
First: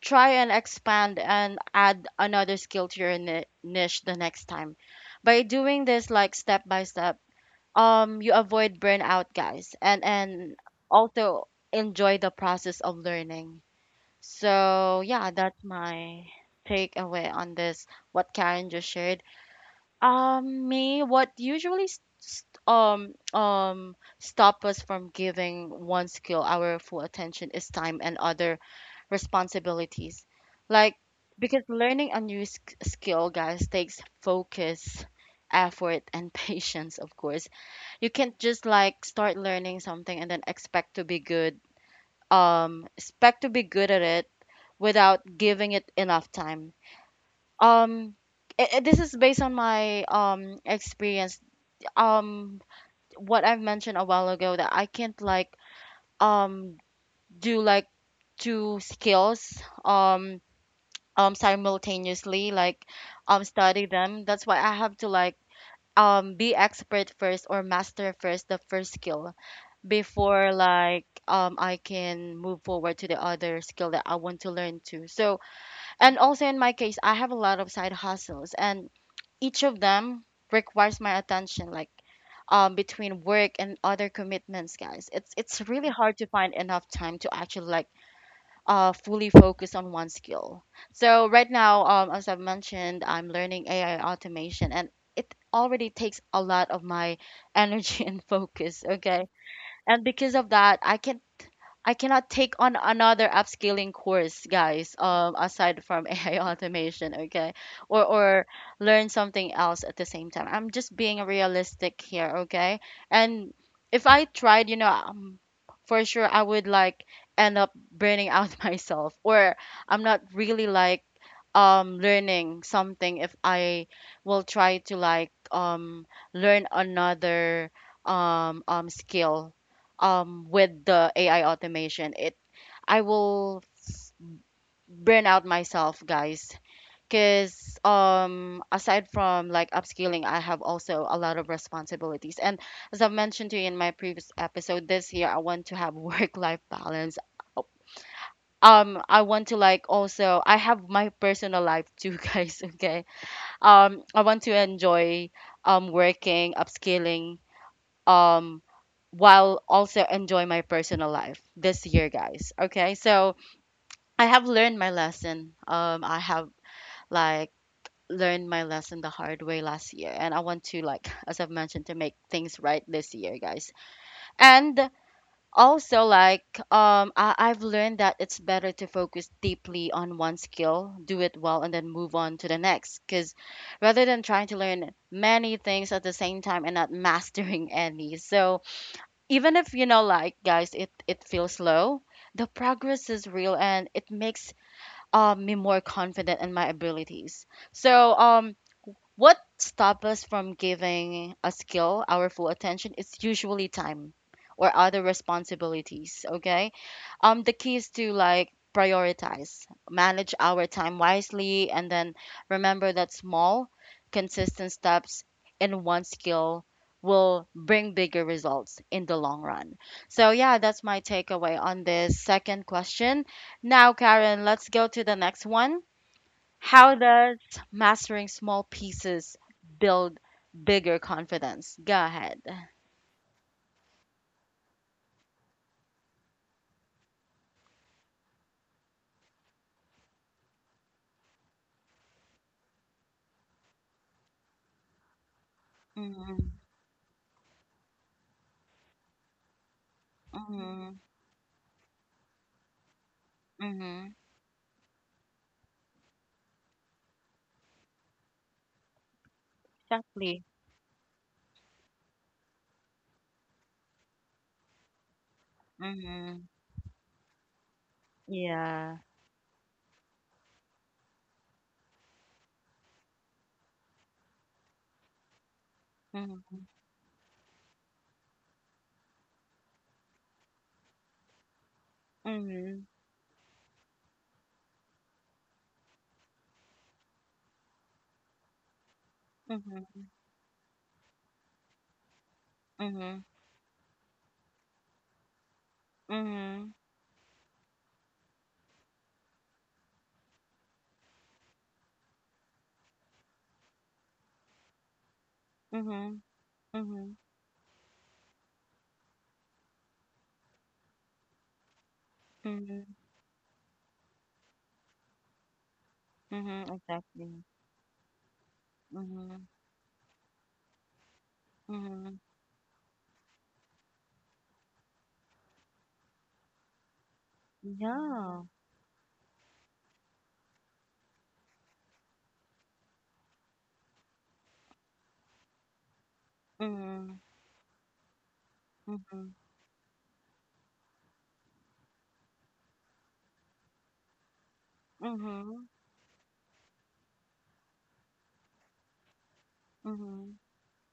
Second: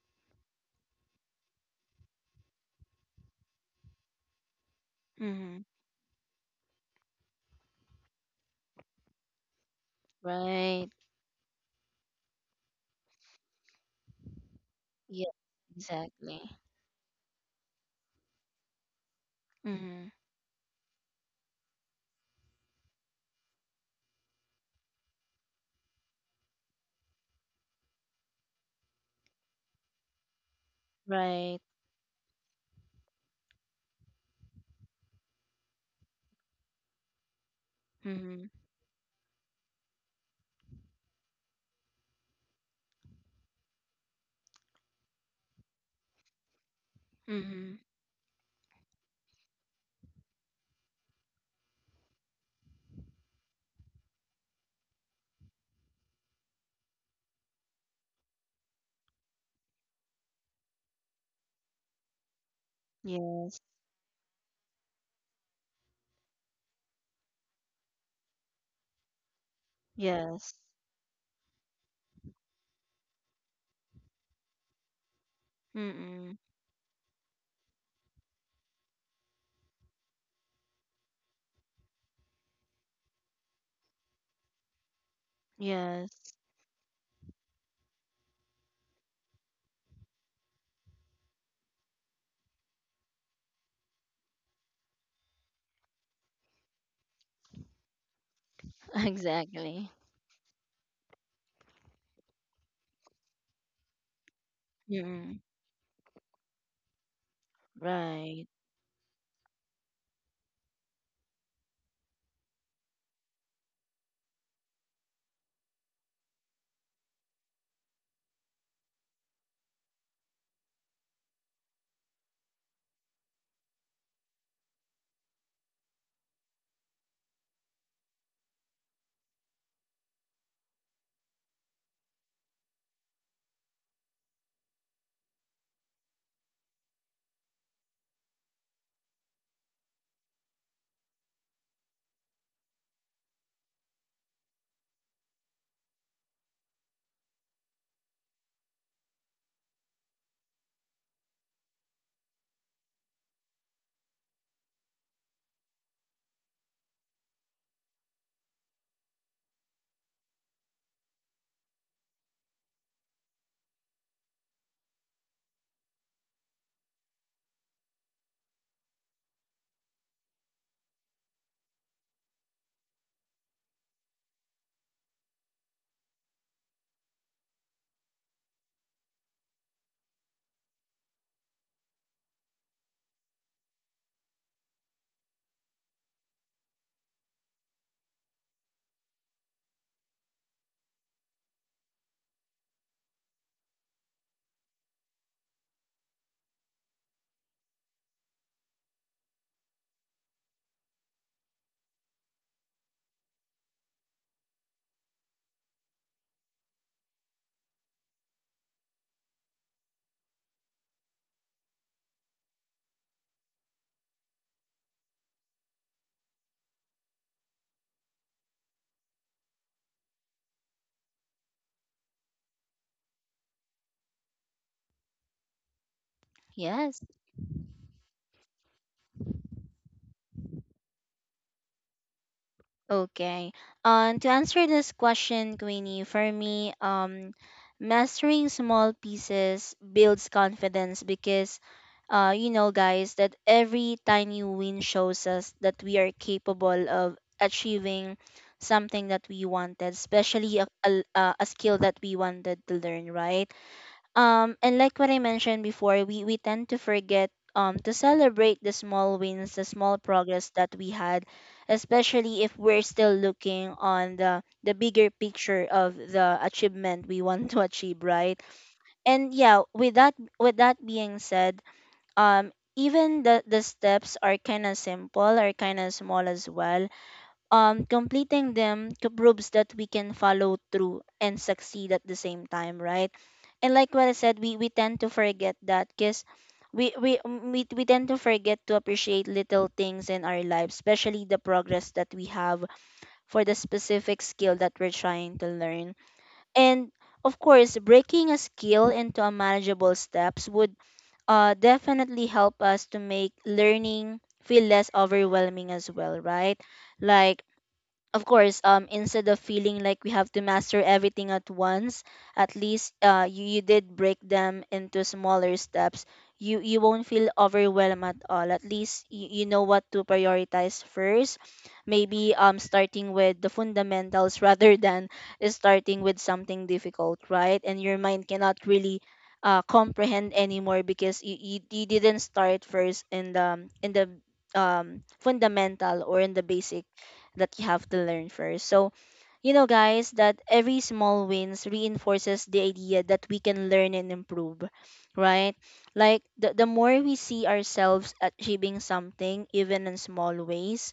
try and expand and add another skill to your niche the next time. By Mm-hmm. doing this like step by step, you avoid burnout, guys. And Right. also enjoy the process of learning. So Yeah, yeah, that's my exactly. takeaway on this, what Karen just shared. Mm-hmm. Me, what usually stop us from giving one skill our full attention is time and other responsibilities. Like, Right. because learning a new skill, guys, takes focus, effort, and [laughs] patience, of course. You can't Mm-hmm. just like start learning something and then expect to be good, at it without giving it enough time. Mm-hmm. Um, this is based on my experience. Um, what I've mentioned a while ago, that I can't like um do like two skills um simultaneously, like Yeah. study them. That's why I have to like be expert first or master first the first skill before Yes. like I can move forward to the other skill that I want to learn to. So, and Mm-mm. also in my case, I have a lot of side hustles, and each of them requires my attention, like between work and other commitments, guys. It's really hard to Yes. find enough time to actually like fully focus on one skill. So right now, as I've mentioned, I'm learning AI automation, and it already takes a lot of my energy [laughs] and focus. [laughs] Okay, Exactly. and because of that, I cannot take on another upskilling course, guys, Mm-mm. aside from [laughs] AI automation. Okay? Or Right. learn something else at the same time. I'm just being realistic here. Okay? And if I tried, you know, for sure I would like end up burning out [laughs] myself. Or I'm not really like learning something if I will try to like learn another skill with the AI automation, it I will s- burn out myself, guys. Because aside from like upskilling, I have also a lot of responsibilities. And as I've mentioned to you in my previous episode, this year I want to have [laughs] work-life balance. I want to like also I have my personal life too, [laughs] guys. Okay. I want to enjoy working, upskilling, um while also enjoy my personal life this year, guys. Okay. So I have learned my lesson. I have like learned my lesson the hard way last year, and I want to, like, [laughs] as I've mentioned, to make things right this year, guys. And also like I've learned that it's better to focus deeply on one skill, do it well, and then move on to the next, because rather than trying to learn many things at the same time and not [laughs] mastering any. So even if like, guys, it feels slow, the progress is real, and it makes me more confident in my abilities. So what stops us from giving a skill our full attention is usually time or other responsibilities, okay? The key is to, like, prioritize, manage our time wisely, and then remember that small, consistent steps in one skill will bring bigger results in the long run. So, yeah, that's my takeaway on this second question. Now, Karen, let's go to the next one. How Yes. does mastering small pieces build bigger confidence? Go ahead. Okay. To answer this question, Queenie, for me, mastering small pieces builds confidence because, you know, guys, that every tiny win shows us that we are Mhm. capable of achieving something that we wanted, especially a, Mhm. a, a skill that we wanted to learn, right? Mhm. And like what I mentioned before, we tend to forget to celebrate the small wins, the small Exactly. progress that we had, especially if we're still looking on the bigger picture of the Mhm. achievement we [laughs] want to achieve, right? Yeah. And yeah, with that being said, even the steps are kind of simple, are kind of small as Mhm. well, proves that we can follow through and succeed at the same time, Mhm. right? And like what I said, we tend to forget that because we tend to forget to appreciate little Mhm. things in our lives, especially the progress that we have Mhm. for the specific skill that we're trying to learn. Mhm. And of course, breaking a skill into a manageable steps would definitely help us to make learning feel less overwhelming as well, right? Mhm. Mhm. Like of course instead of feeling like we have to master everything at once, at least Mhm. You did break them into smaller steps. you Mhm. you won't feel Exactly. overwhelmed at all. At least you Mhm. know what to prioritize first, Mhm. maybe starting with the fundamentals [laughs] rather than starting with something difficult, right? And your mind Yeah. cannot really comprehend anymore because you didn't start first in the fundamental or in the basic Mhm. that you have to learn first. So, Mhm. you know, guys, that every small wins reinforces the idea that we can learn and improve, right? Mhm. Like the more we see ourselves achieving something, even in small Mhm. ways,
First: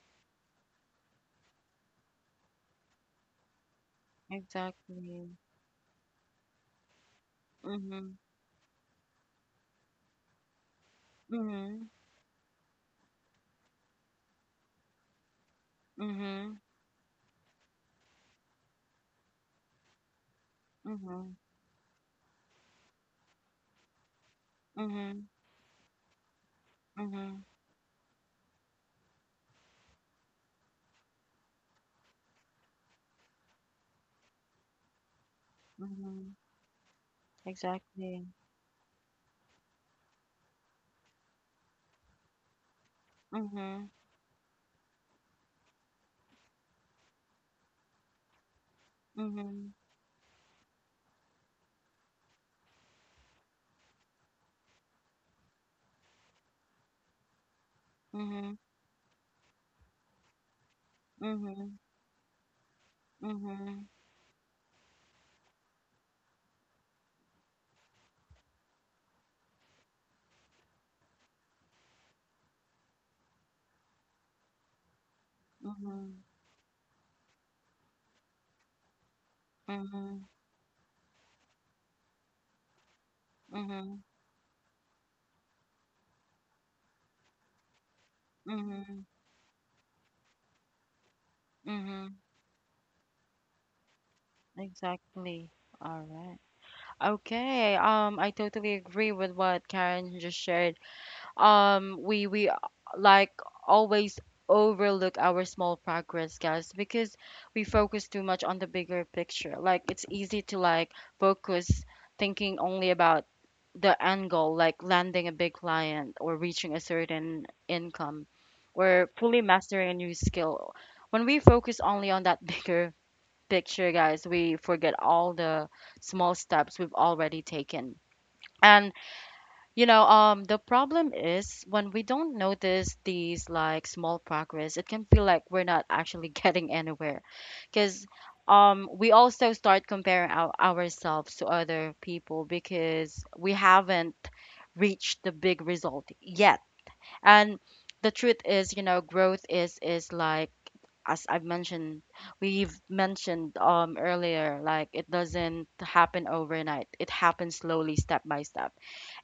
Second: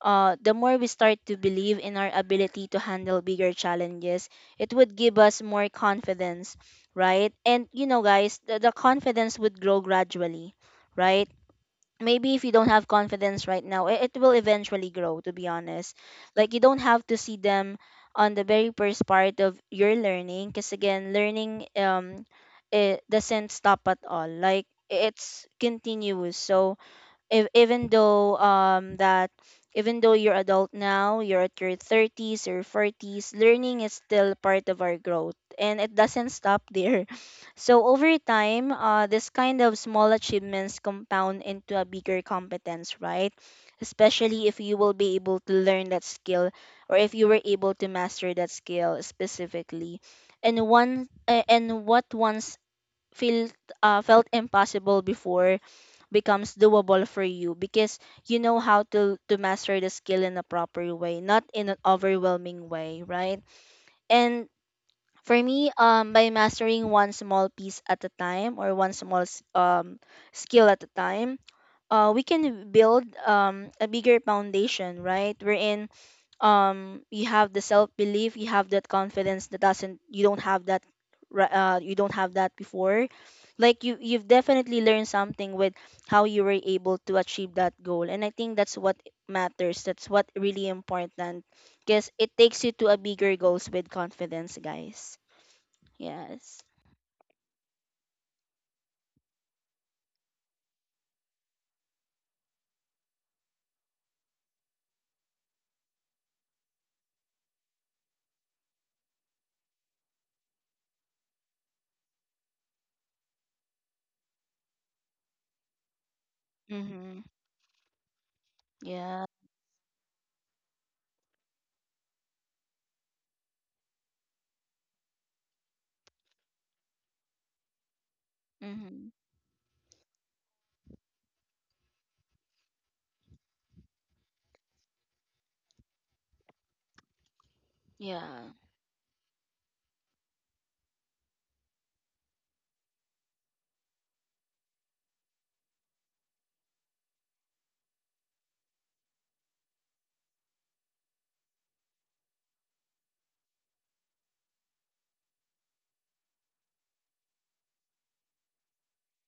the more we start to believe in our ability to handle bigger challenges. It would give Exactly. us more confidence, right? And you know, Mhm. guys, the confidence would grow gradually, right? Mhm. Maybe if you don't have confidence right now, it will eventually grow, to be honest. Like you Mhm. don't have to see them on the very first part of your learning because again, Mhm. learning it doesn't stop at all. Like Mhm. it's continuous. So Mhm. if, even though that even though you're adult now, you're at your thirties or forties, learning is still part of our growth and it doesn't Mhm. stop there. [laughs] So over Exactly. time, this kind of small achievements compound into a bigger competence, right? Mhm. Especially if you will be able to learn that skill or if you were able to master that skill Mhm. specifically. And what once felt felt impossible before becomes doable for you because you Mhm. know how to master the skill in a proper way, not in an Mhm. overwhelming way, right? Mhm. And for me, by mastering one small piece at a time or one skill at a time, we can build a bigger foundation, right? Wherein Mhm. You have the self belief, you have that confidence that doesn't you Mhm. don't have that you don't have that before. Like you, Mhm. you've definitely learned something with how you were able to achieve that goal, and I think that's what Mhm. matters. That's what really important because Mhm. it takes you to a bigger goals with confidence, guys. Exactly. All right. Yes. Okay. I totally agree with what Karen just shared. We like always overlook our small progress, guys, because we focus too much on the bigger picture. Like it's easy to, like, focus, thinking only about the end goal, like landing a big client or reaching a Mm-hmm. certain income or Yeah. fully mastering a new skill. When we focus only on that [laughs] bigger picture, guys, we forget all the small steps we've already taken. And Mm-hmm. you know, the problem is when we don't notice these, like, small progress, it can feel like we're not actually [laughs] getting anywhere, because Yeah. We also start comparing ourselves to other people because we haven't reached the big result yet. And the truth is, you know, growth is like, as I've mentioned, we've mentioned earlier, like, it doesn't happen overnight. It happens slowly, step by step.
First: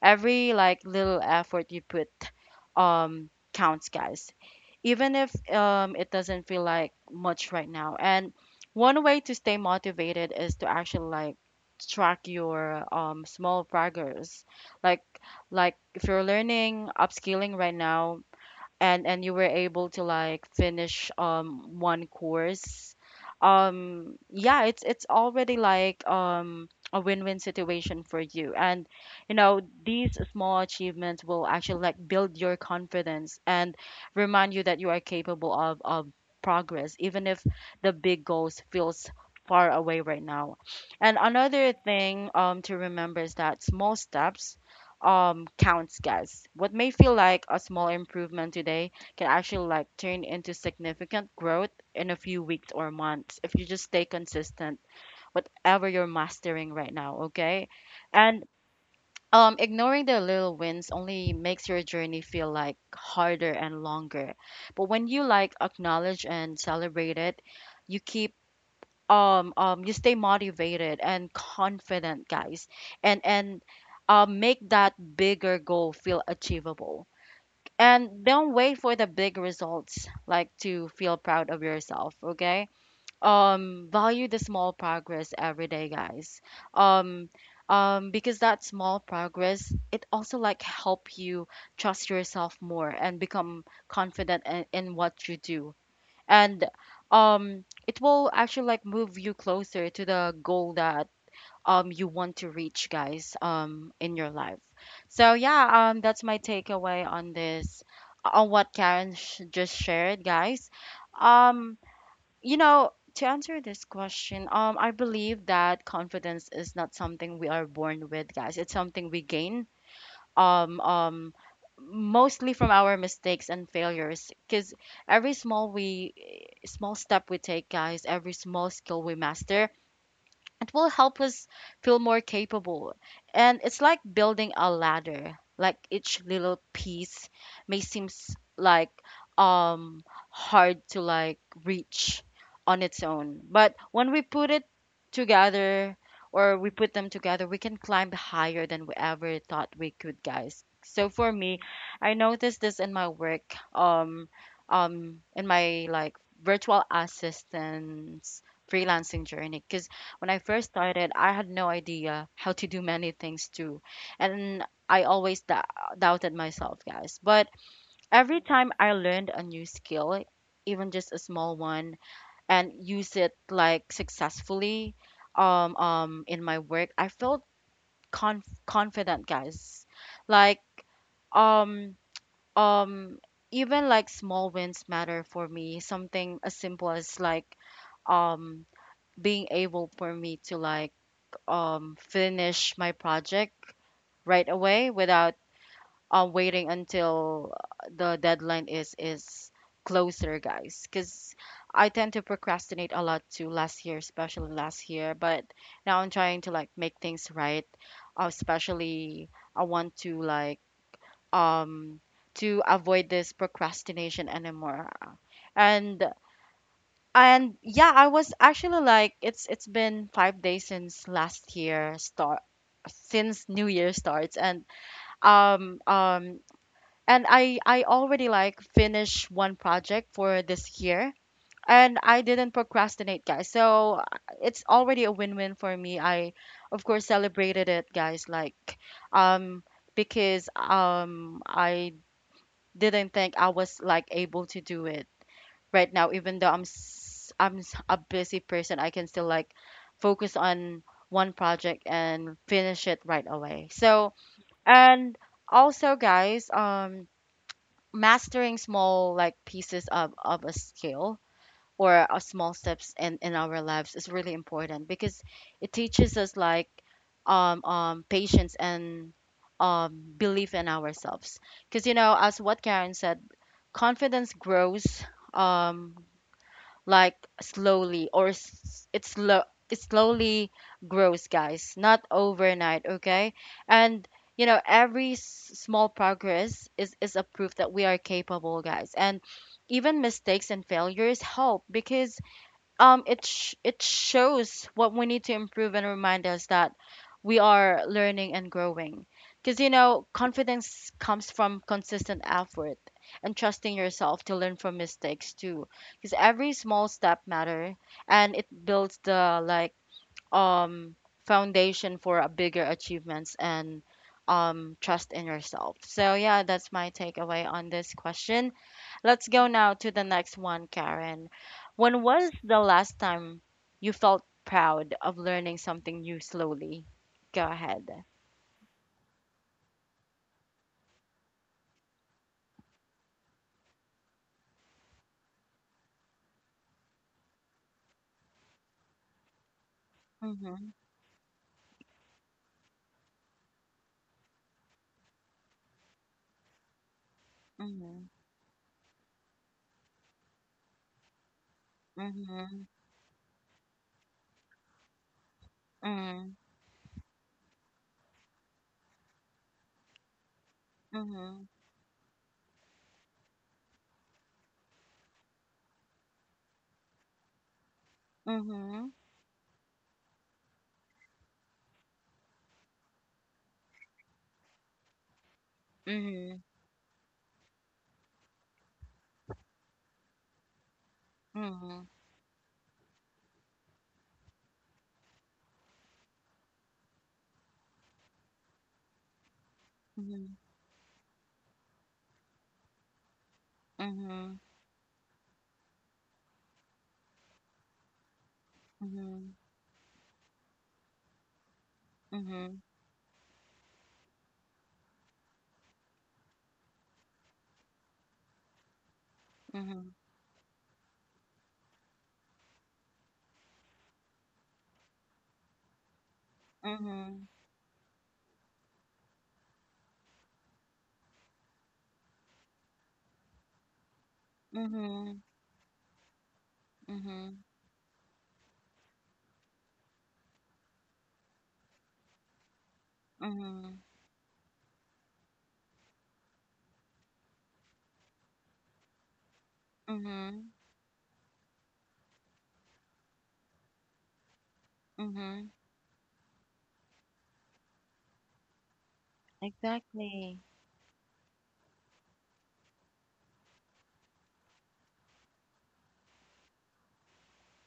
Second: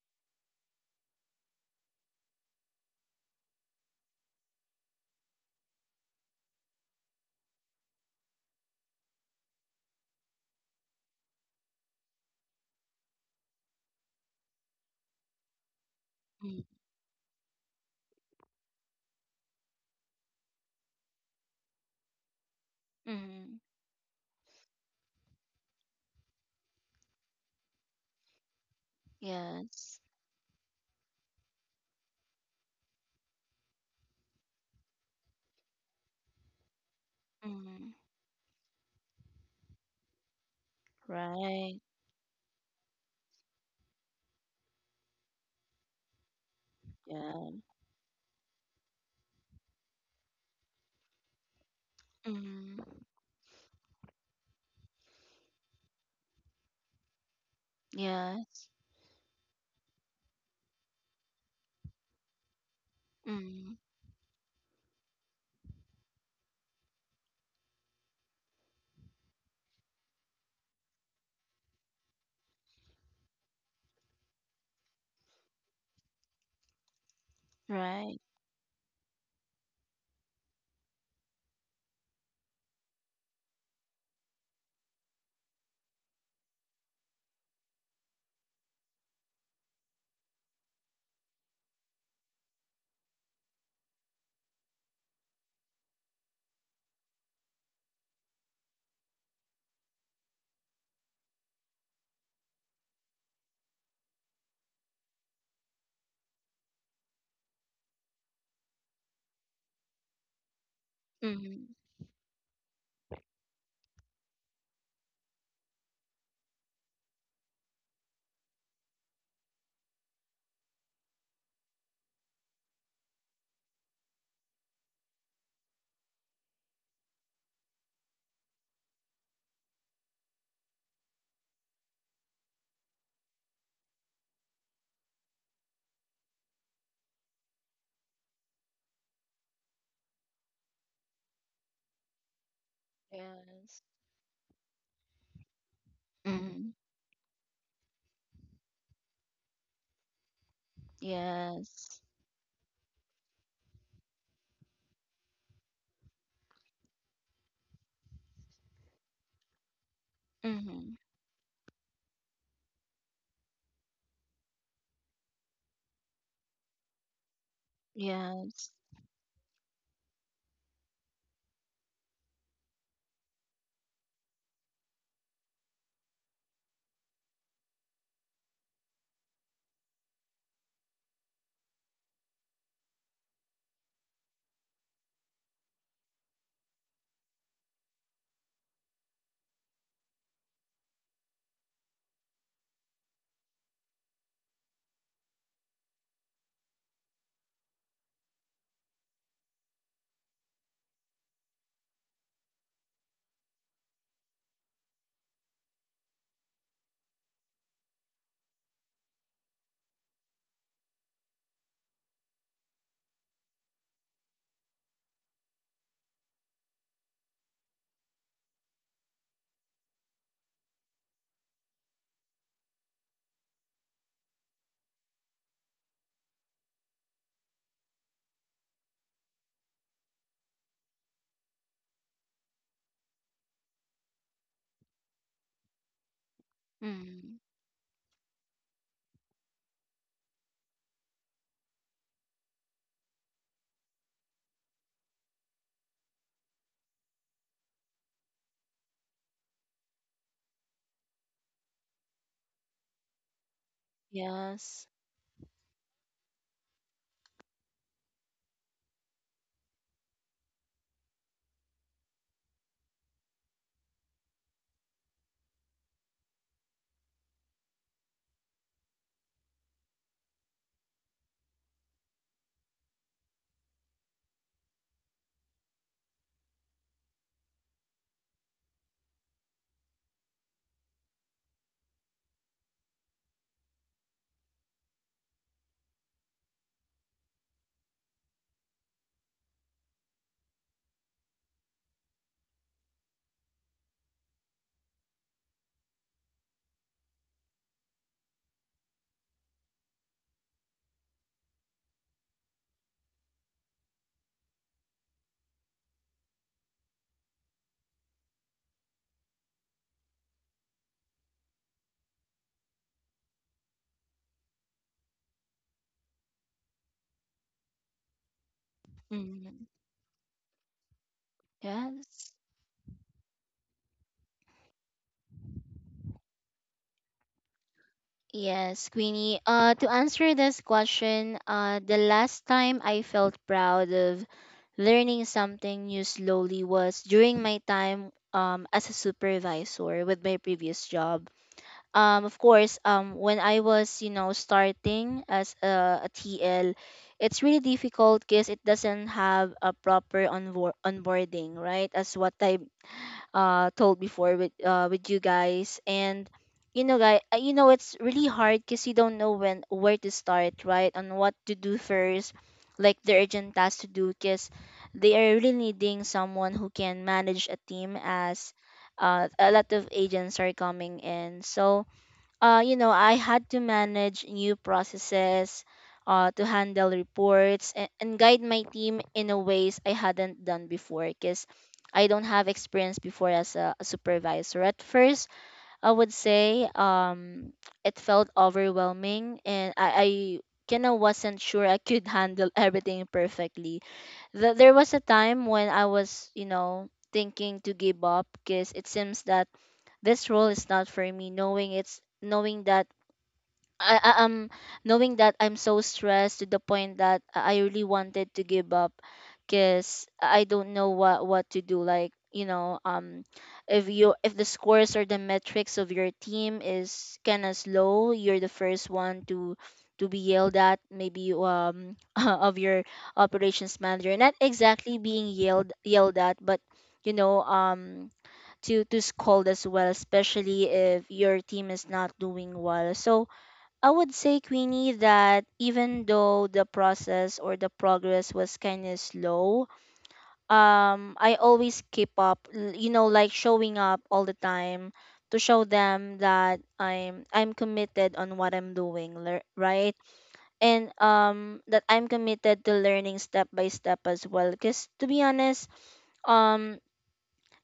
Every, like, little effort you put counts, guys, even if it doesn't feel like much right now. And one way to stay motivated is to actually, like, track your small progress, like like if you're learning upskilling right now, and you were able to, like, finish one course. Mm-hmm. Yeah, it's already, like, a win-win situation for you. And you know, Yes. these small achievements will actually, like, build your confidence and remind you that you are capable of progress, even if Mm-hmm. the big goals feels far away right now. And another Right. thing to remember is that small steps counts, guys. What may feel like Yeah. a small improvement today can actually, like, turn into significant growth in a few weeks Mm-hmm. or months if you just stay consistent whatever you're mastering right now, okay? And Yes. Ignoring the little wins only makes your journey feel, like, harder Mm-hmm. and longer. But when you, like, acknowledge and celebrate it, you keep you stay motivated and confident, guys. And make that bigger goal feel achievable. Right. And don't wait for the big results, like, to feel proud of yourself, okay? Value the small progress every day, guys. um because that small progress, it also, like, help you trust yourself more and become confident in what you do. And it will actually, like, move you closer to the goal that you want to reach, guys, in your life. So yeah, that's my takeaway on this, on what Karen just shared, guys. Mm-hmm. um you know, to answer this question, I believe that confidence is not something we are born with, guys. It's something we gain um, um, mostly from our mistakes and failures, because every small we small step we take, guys, every small skill we master, it will help us feel more capable. And it's like building a ladder. Like each little piece may seem like um hard to, like, reach on its own. But Yes. when we put it together, or we Mm-hmm. put them together, we can climb higher than we ever thought we could, guys. So for me, Yes. I noticed this in my work, in my, like, virtual assistants freelancing journey, because when I first Mm-hmm. started, I had no idea how to do many things too. And I always doubted myself, guys. But every Yes. time I learned a new skill, even just a small one, and use it, like, successfully in my work, I felt confident, guys. Like, um um even, like, small wins matter for me. Something as simple as, like, um being able for me to, like, finish my project right away without waiting until the deadline is closer, guys. Because I tend to procrastinate a lot too last year, especially last year. But now I'm trying to, like, make things right. Especially I want to, like, um to avoid this procrastination anymore. And and yeah, I was actually like, it's been 5 days since last year start, since New Year starts, um um and I already, like, finished one project for this year, and I didn't procrastinate, guys. So it's already a win-win for me. I, of course, Mm-hmm. celebrated it, guys, like, um because I didn't think I was, like, able to do it right now. Even though a busy person, I can still, like, focus on one project and finish it right away. So Yes. and also, guys, mastering small, like, pieces of a skill or a small steps in our lives is really important, because it teaches us, like, patience and belief in ourselves. Because, you know, as what Karen said, confidence grows, um like, slowly, or s- it's slow it slowly grows, guys, not overnight, okay? And you know, every small progress is a proof that we are capable, guys. And even mistakes and failures help, because it shows what we need to improve and remind us that we are learning and growing. Because you know, confidence comes from consistent effort and trusting yourself to learn from mistakes too, because every small step matter, and it builds the, like, um, foundation for a bigger achievements and trust in yourself. So yeah, that's my takeaway on this question. Let's go Mm-hmm. now to the next one, Karen. When was Yes. the last time you felt proud of learning something new slowly? Go ahead. Yes, Queenie. To answer this question, the last time I felt proud of learning something new slowly was during my time as a supervisor with my Mhm. previous job. Of course, when I was, you know, starting as a TL, it's really Mhm. difficult because it doesn't have a proper onboarding, right? As what I Mhm. Told before with you guys. And you know, it's really hard because you don't know when where to start, right, and what Mhm. to do first, like the urgent tasks to do, because they are really needing someone who can manage a team as, Mhm. A lot of agents are coming in. So you know, I had to manage new processes, Mhm. to handle reports and guide my team in a ways I hadn't done before because Mhm. I don't have experience before as a supervisor. At first, I would say it felt overwhelming, and I, Mhm. I kind of wasn't sure I could [laughs] handle everything perfectly. Mhm. There was a time when I was, you know, thinking to give up because it seems Mhm. that this role is not for me, knowing it's Mhm. knowing that I knowing that I'm so stressed to the point that I really wanted to give up Mhm. because I don't know what to do, like you know, if you if the scores or the metrics of your team Mhm. is Mhm. kind of slow, you're the first one to be yelled at, maybe, [laughs] of your operations manager, not exactly Mhm. being yelled at, but you know Mhm. To scold as well, especially if your team is not doing well. So Mhm, I would say, Queenie, that even though the process or the progress was kind of slow, mhm, I always keep up, you know, like showing up all the time to mhm. show them that I'm committed on what I'm doing, right? Exactly. And that I'm committed to learning step by step as well. Because to be honest, um,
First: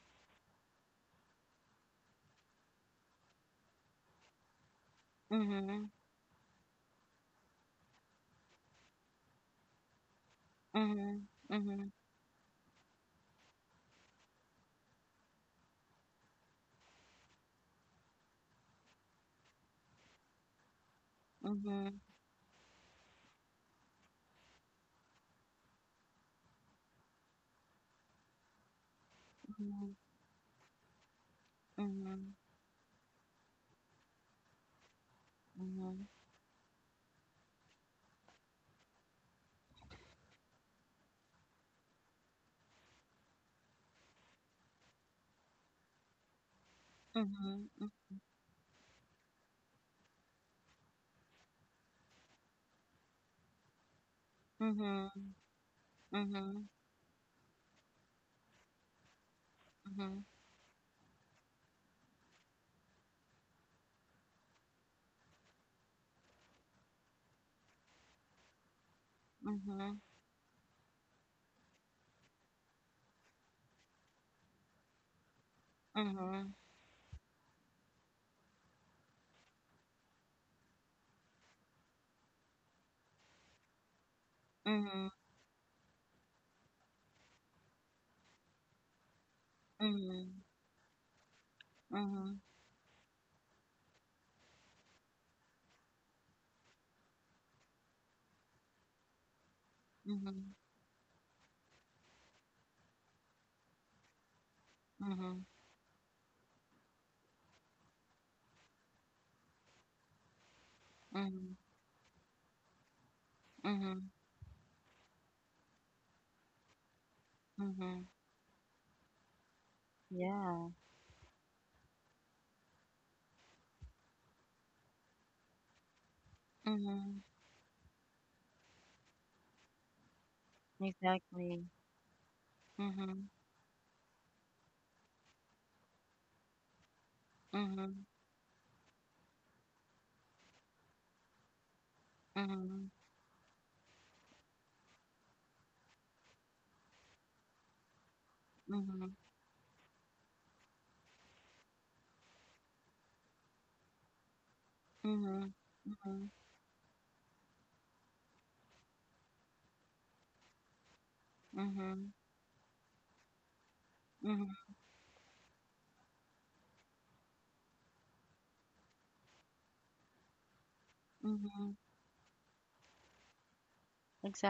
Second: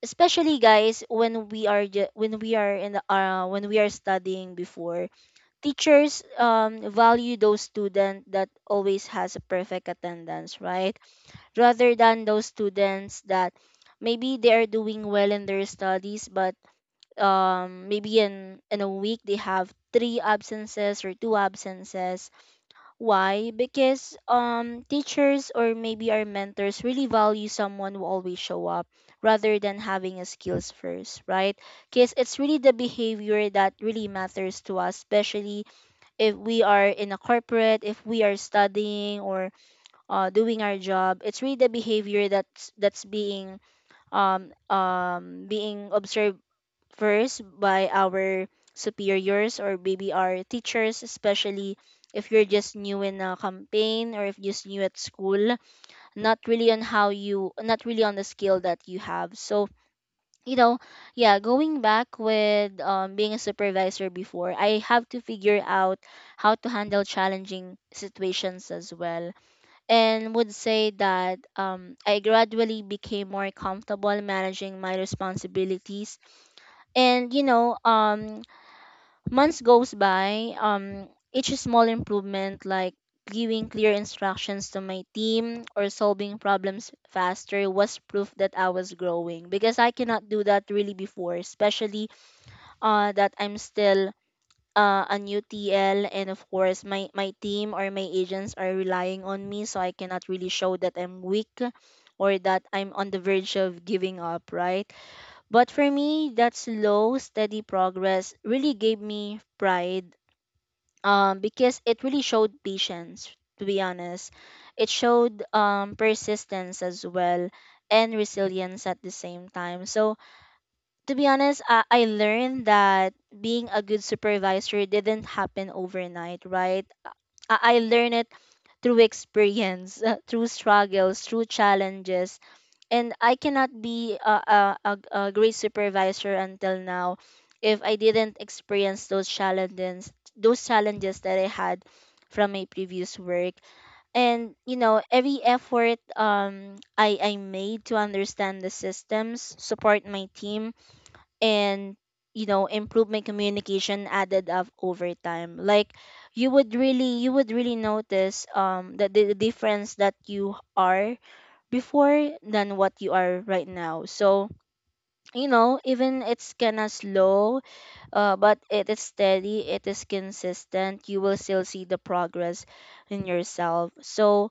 especially guys, when we are in the when we are studying before, Mhm, teachers value those students that always has a perfect attendance, right, mhm, mhm, rather than those students that maybe they are doing well in their studies, but maybe in a week they have three absences or two mhm, absences. Why? Because teachers or maybe our mentors really value someone who always show up, rather than mhm, having a skills first, right? Because mhm, it's really the behavior that really matters to us, especially mhm, if we are in a corporate, if we are studying or doing our job. It's really the behavior that's being being observed first mhm, by mhm, our superiors or maybe our teachers, especially if you're just new in a campaign or if you're just new at mhm, school, not mhm, really on how you, not really on the skill that you have. So mhm, you know, yeah, going back with being a supervisor before, I have to figure out how to handle challenging situations as well. mhm, And would say that I gradually became more comfortable managing my mhm, responsibilities. mhm, And, you know, months goes by. Each small improvement, like giving clear instructions to my mhm, team or solving problems faster, was proof that I was growing, because I cannot mhm, do that really before, especially that I'm still a new TL, and of course my team or my agents are relying on me, so I cannot really mhm, show that I'm weak or that I'm on the verge of giving up, right? But for me, that slow, steady progress really gave me pride, mhm, because it really showed patience, to be mhm, honest. It showed persistence as well, mhm. and resilience at the same time. So Yeah. to be honest, I learned that being a good supervisor didn't happen overnight, right? Mhm. I learned it through experience, [laughs] through struggles, through Exactly. challenges. And Mhm, I cannot be a great supervisor until now if I mhm, didn't experience those challenges that I had from my mhm, previous work. And you know, every effort I made to understand the mhm, systems, support my team, and you know, improve my communication added up over mhm, time. Like, mhm, you would really notice that the difference that you are mhm, before than what you are right now. So mhm, you know, even it's kinda slow, but it is steady, it is consistent, you will still mhm. see the progress in yourself. So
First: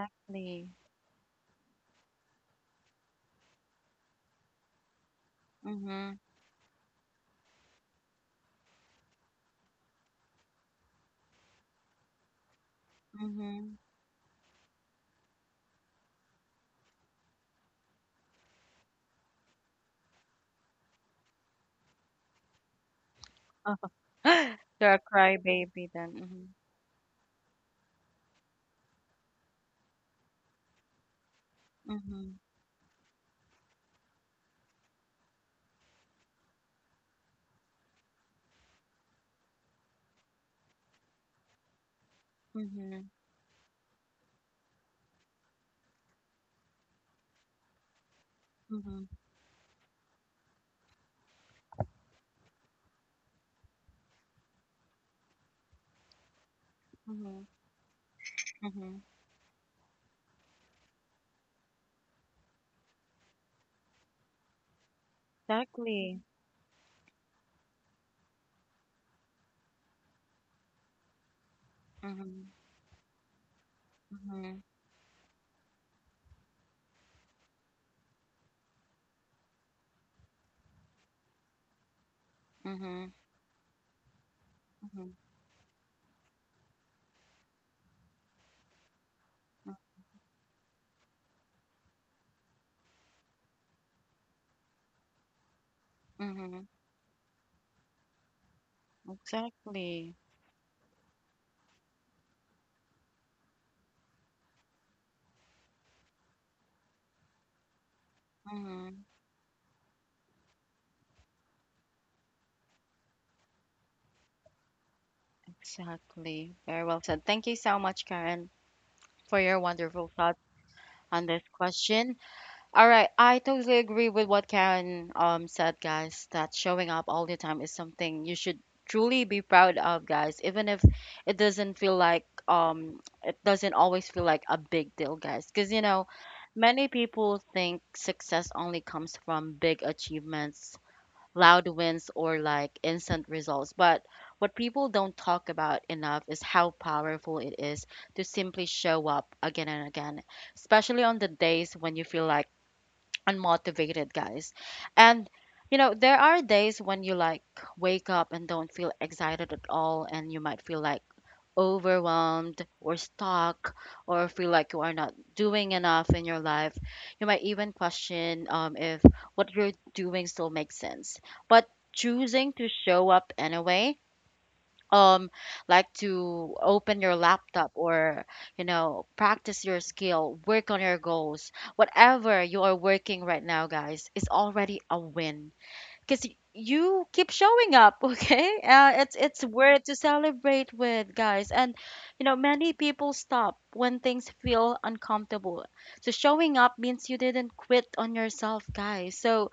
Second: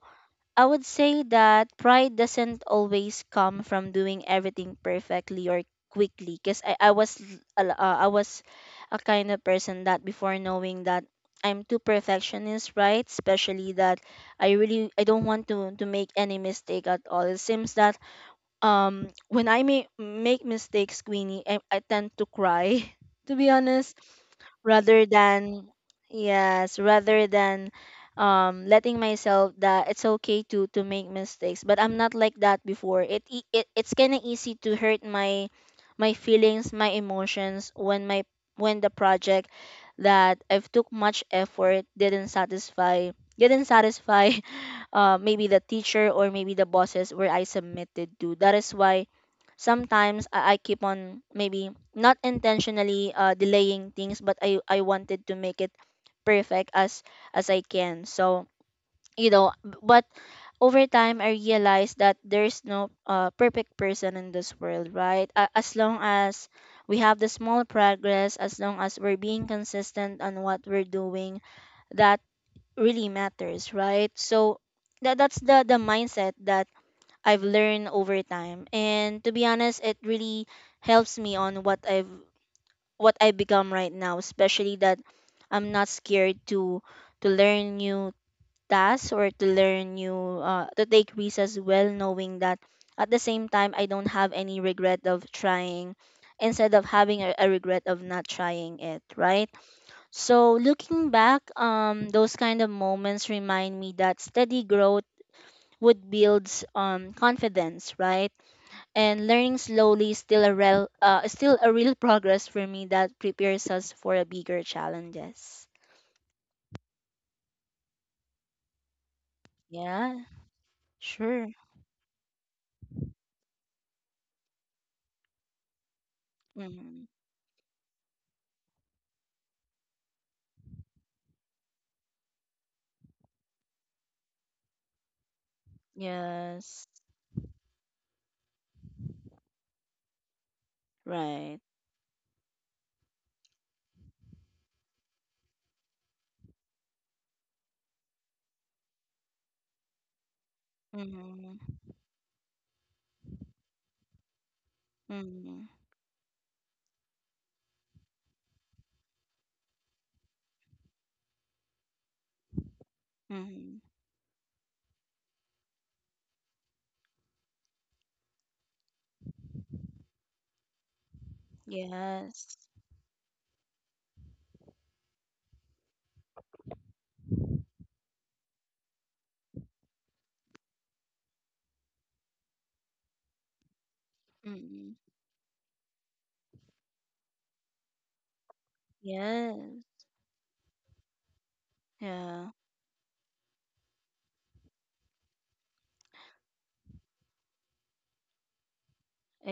I would say that pride doesn't always come from doing everything perfectly or Mhm. quickly, because I was I was a kind of person that, before, knowing that I'm too perfectionist, right? Especially Mhm. that I really, I don't want to make any mistake at all. It seems that when I make mistakes, Queenie, I tend to cry. [laughs] To be honest, [laughs] You're a rather than, crybaby then. Mhm. yes, rather than letting myself that it's okay to make mistakes. But I'm not like Mhm. that before. It it's kind of easy to hurt my my feelings, my emotions, when my, when the project that I've took much effort didn't satisfy, Mhm. didn't satisfy, [laughs] maybe the teacher or maybe the bosses where I submitted to. That is Mhm. why sometimes I keep on, maybe not intentionally, delaying things, but I wanted to make it perfect Mhm. as I can. So Mhm. you know, but over time I realized that there's no perfect person in this world, right? A as long Exactly. as we have the small progress, as long as we're being consistent on what we're doing, that Mhm. really matters, right? Mhm. So that that's the mindset that I've learned over time, and to be honest, it really helps me on what I've, Mhm. what I become right now. Especially that Mhm. I'm not scared to learn new tasks or to learn new to take risks as well, knowing that at the same time I don't have any regret of trying, Mhm. instead of having a regret of not trying it, right? Exactly. So looking back, those kind of moments remind me that steady growth would builds confidence, right? Mhm. And learning slowly is still a real progress for me that prepares us for a bigger challenges. Exactly. Very well said. Thank you so much, Karen, for your wonderful Yeah. thoughts on this Sure. question. All right, I totally agree with what Karen said, guys, that showing Mm-hmm. up all the time is something you should truly be proud of, guys, even if it doesn't always feel like a big deal, guys, because you know, many Yes. people think success only comes from big achievements, Right. loud wins, or, like, instant results, but what people don't talk about enough is how powerful it is to simply show up again and again, especially on the days Mm-hmm. when you feel, like, unmotivated, guys. And Mm-hmm. you know, there are days when you, like, wake up and don't feel excited at all, and you might feel, like, overwhelmed or stuck, Mm-hmm. or feel like you are not doing enough in your life. You might even question if what you're doing still makes sense. But choosing Yes. to show up anyway um like to open your laptop or practice your skill, work on your goals, whatever you are working right now, guys, is already Mm-hmm. a win because you keep showing up [laughs] okay, it's Yes. worth to celebrate with, guys. And Yeah. many people stop when things feel uncomfortable, so showing up means you didn't quit on yourself, guys. So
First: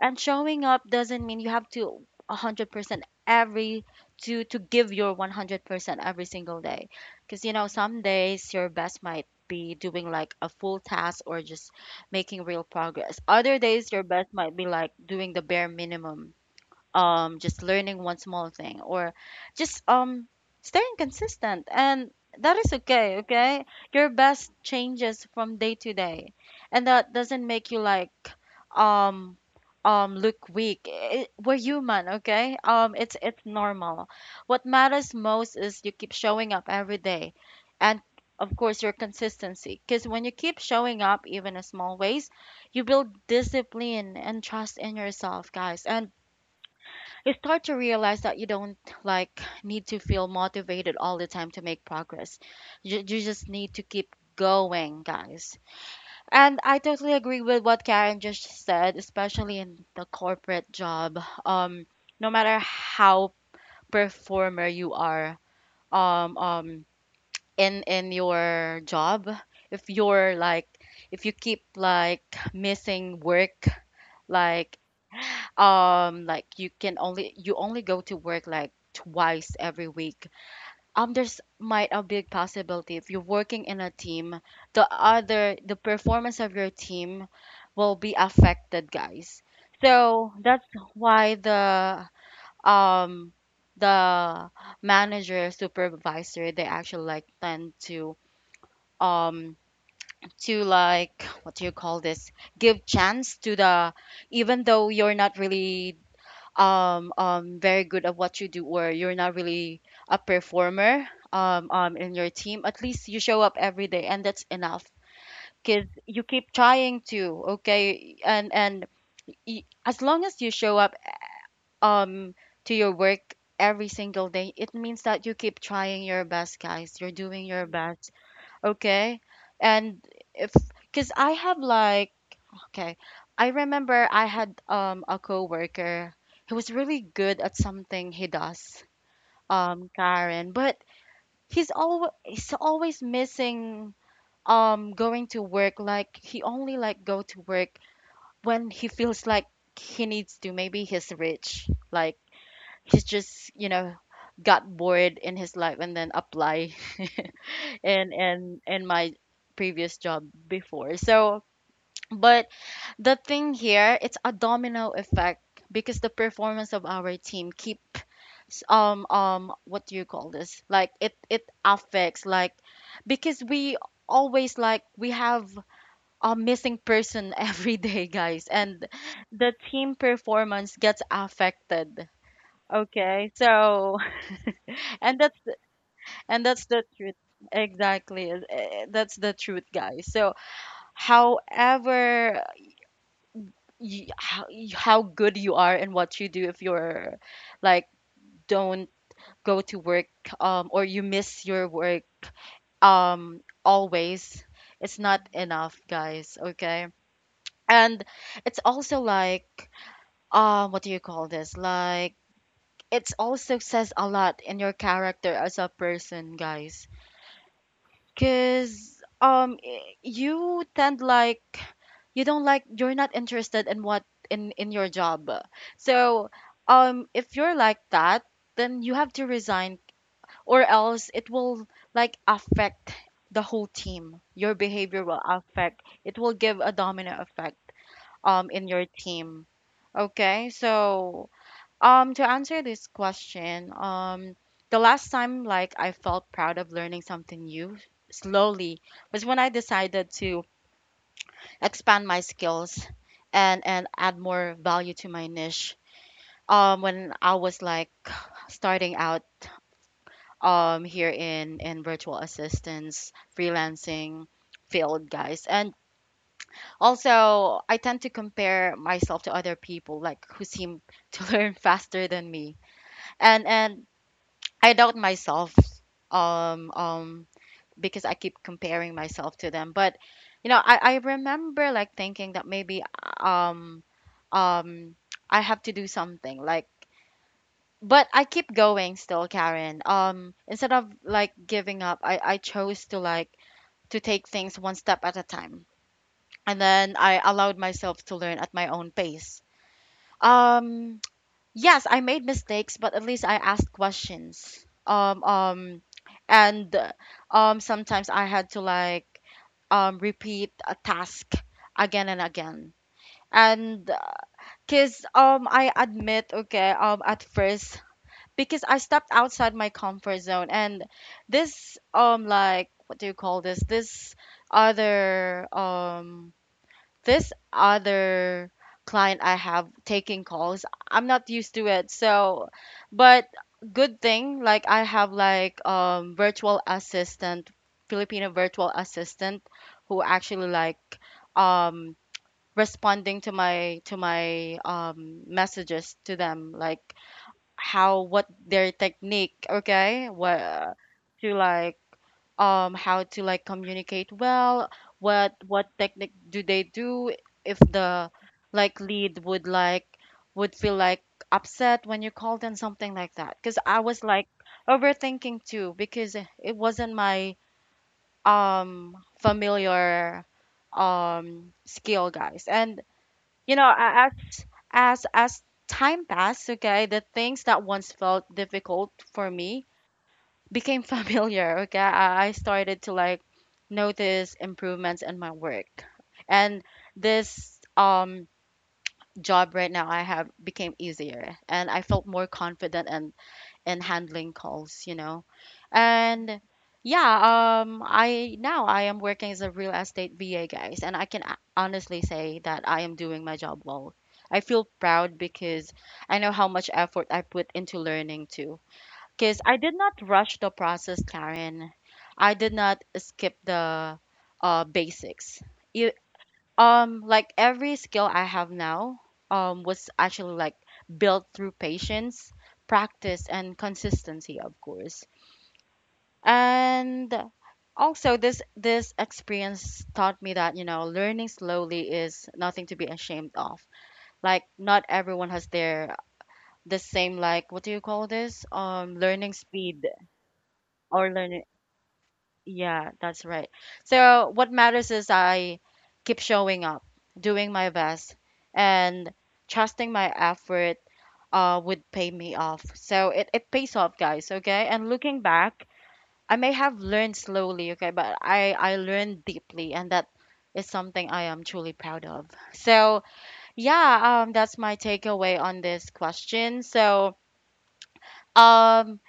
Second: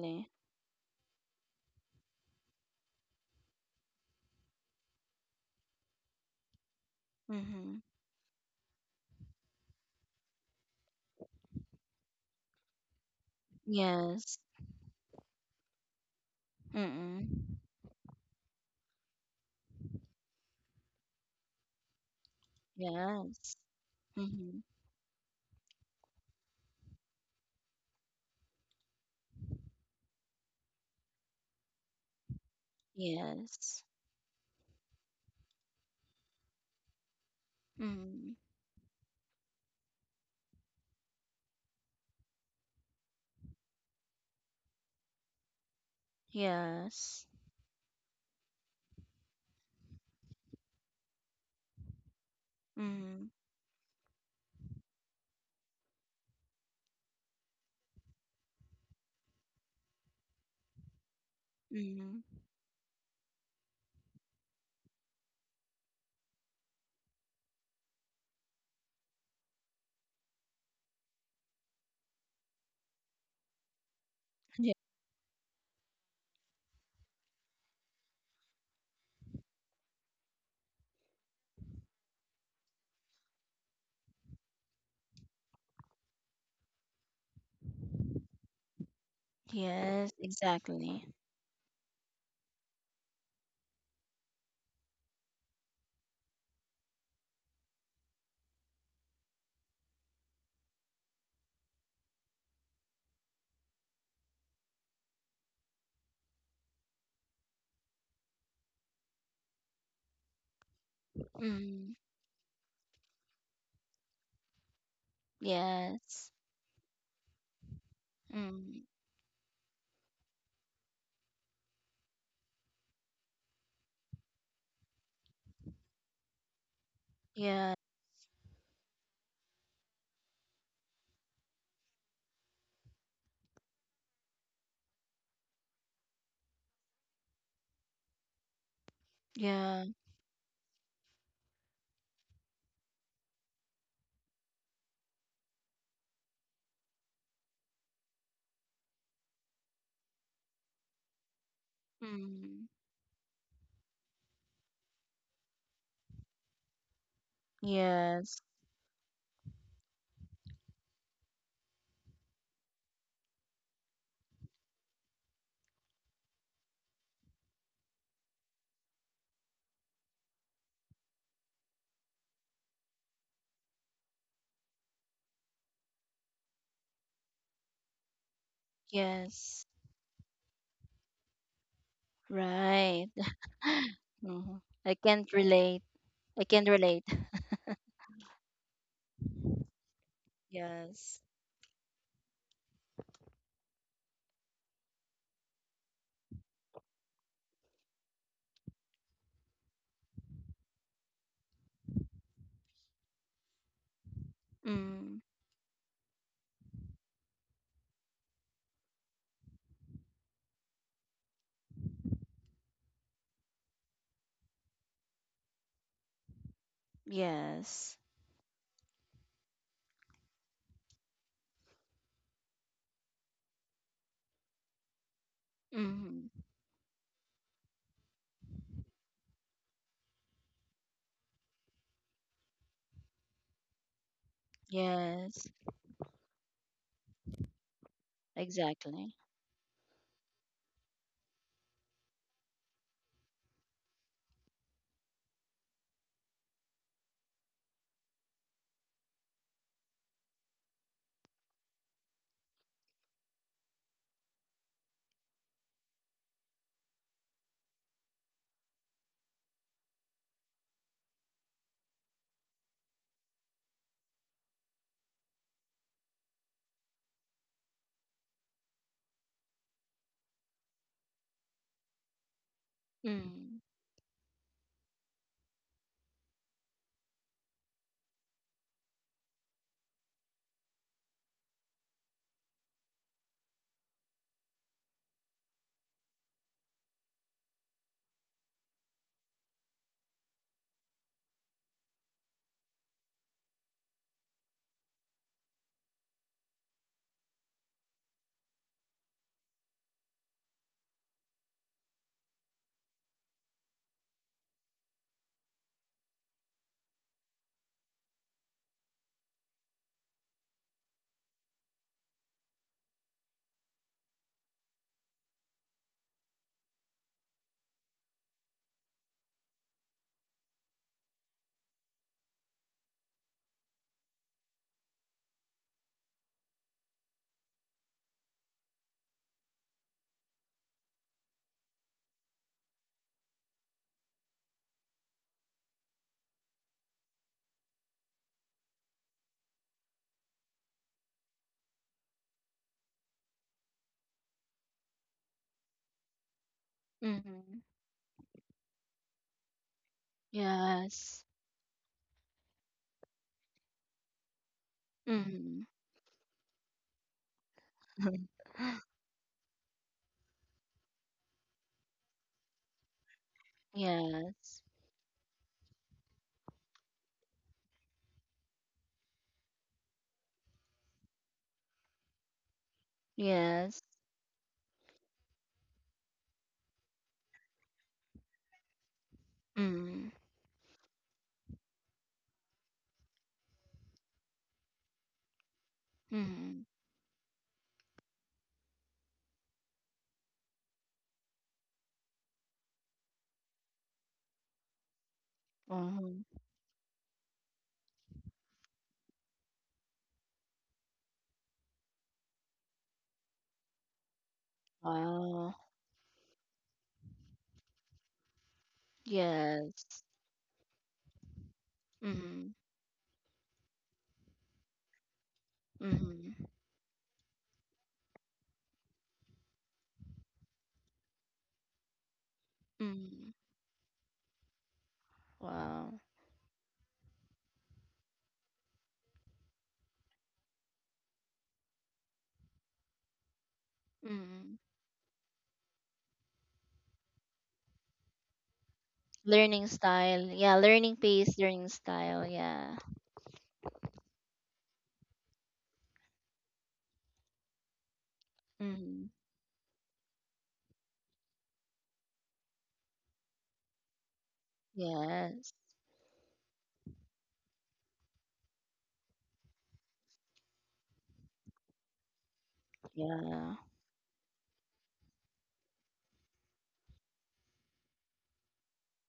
and showing up doesn't mean you have to 100% every to give your 100% every single day. Cuz Mm-hmm. some days your best might be doing like a full task or just making real progress. Other days your best Yes. might be like doing the bare minimum, Mm-hmm. just learning one small thing, or just staying consistent. And that is okay, Yes. okay? Your best Mm-hmm. changes from day to day. And that doesn't make you like um, look weak. I we're human, okay? It's Yes. normal. What matters most is you keep showing up every day. And Mm-hmm. of course, your consistency. Because when you keep showing up, even in small ways, you build discipline and trust in yourself, guys. And Yes. you start to realize that you don't like need to feel motivated all the time to make progress. You Mm-hmm. just need to keep going, guys. And I totally agree with what Karen just said, especially in the corporate job. Um, no Mm-hmm. matter how performer you are, um, um, in your job, if you're like, if you keep like missing work, like like you can only you only go to work like twice every week. There's might a big possibility, if you're working in a team, the other the performance of your team will be affected, guys. Yes, So that's exactly. why um the manager, supervisor, they actually like tend um to like, what do you call this, give chance to the, even though you're not really very good at what you do or you're not really a performer Mm, in your team, at least you show up every day and that's enough because you yes. keep trying to, okay? And, Mm, and y- as long as you show up, um, to your work, every single day, it means that you keep trying your best, guys. You're doing your yeah, best, okay? And if, because I have like, okay. I remember I had a coworker. He was really good at something he does, yeah. Karen, but he's always missing going to work. Like he only like go to work when he feels like he needs to. Maybe he's rich. Like Mm, he's just, you know, got bored in his life and then apply [laughs] in yes, in in my previous job before. So, but the thing here, it's a domino effect, because the performance of our team keep what do you call this, like it affects like, because we always like we have a missing person [laughs] every day, guys, and the yes. team performance gets affected, Right. okay. So [gasps] Mhm. I [laughs] and can't that's relate. and I that's can't the relate. truth. [laughs] Exactly, that's the truth, guys. So Yes. however you- how good you are and what you do, if you're like don't go to work or you miss your work always, it's Mm, not enough, guys, okay? And it's also like what do you call this, like it's also says a lot in your character as a person, guys. yes. Because I- you tend like you don't like you're not interested in what in your job. Mm, So if you're like that, then you have to resign or else it will like affect the whole team. Your behavior will yes. affect. It will give a domino effect in your Exactly. team. Okay? So to answer this question, the last time like I felt proud of learning something new slowly was when I decided to expand my skills and add more value to my niche. When I was like [sighs] starting out here in virtual assistance, freelancing field, guys. And also I tend to compare myself to other people like who seem [laughs] to learn faster than me and Mm, and I doubt myself um um because I keep comparing myself to them. But you know, I remember like thinking that maybe um I have to do something like, but I keep going still, Karen. Instead of like giving up, I chose to like to take things one step at a time. And then I allowed myself to learn at my own pace. Um Yes, I made mistakes, but at least I asked questions. And sometimes I had to like repeat a task again and again. And cause I admit, okay, at first, because I stepped outside my comfort zone. And this like what do you call this? Other um this other client I have, taking calls, I'm not used to it. So, but good thing, like I have like virtual assistant, Filipino virtual assistant, who actually like um responding to my messages to them, like mm, how what their technique, okay, what yes. to like how to like communicate well, Mm, what technique do they do if the [laughs] like lead would like would feel like upset when you called and something like that, because I was like yes. overthinking too because it wasn't my familiar skill, guys. And you know, Yes. a- as time passed, okay, the things that once felt difficult for me Mm, became [laughs] familiar. Okay, I started to like notice improvements in my work, and mm, this job right now I have became easier, and I felt more confident and in handling calls, you know, mm. and yeah, I now I am working as a real estate VA, guys, and I can a- honestly say that I am doing my job well. I feel proud Wow. because I know how much effort I put into learning, too, because I did not Yes. rush the process, Karen. I did Mm, not skip the basics. You, mm. Like every skill I have now, was actually like built through patience, practice, Mm. and consistency, of course. Wow. And also, this experience taught me that, you know, learning slowly is nothing to be ashamed of. Like, Mm. not everyone has their the same, like what do you call this? Learning Learning speed style. Yeah, learning or pace, learning, learning style. Yeah. yeah, that's right. So what matters is I keep showing up, doing my best, and Mm. trusting my effort would pay me off. So it pays off, guys, okay? And looking Yes. back, I may have learned slowly, okay, but I learned deeply, and that is something I am truly proud of. So, Yeah. yeah, that's my takeaway on this question. So, um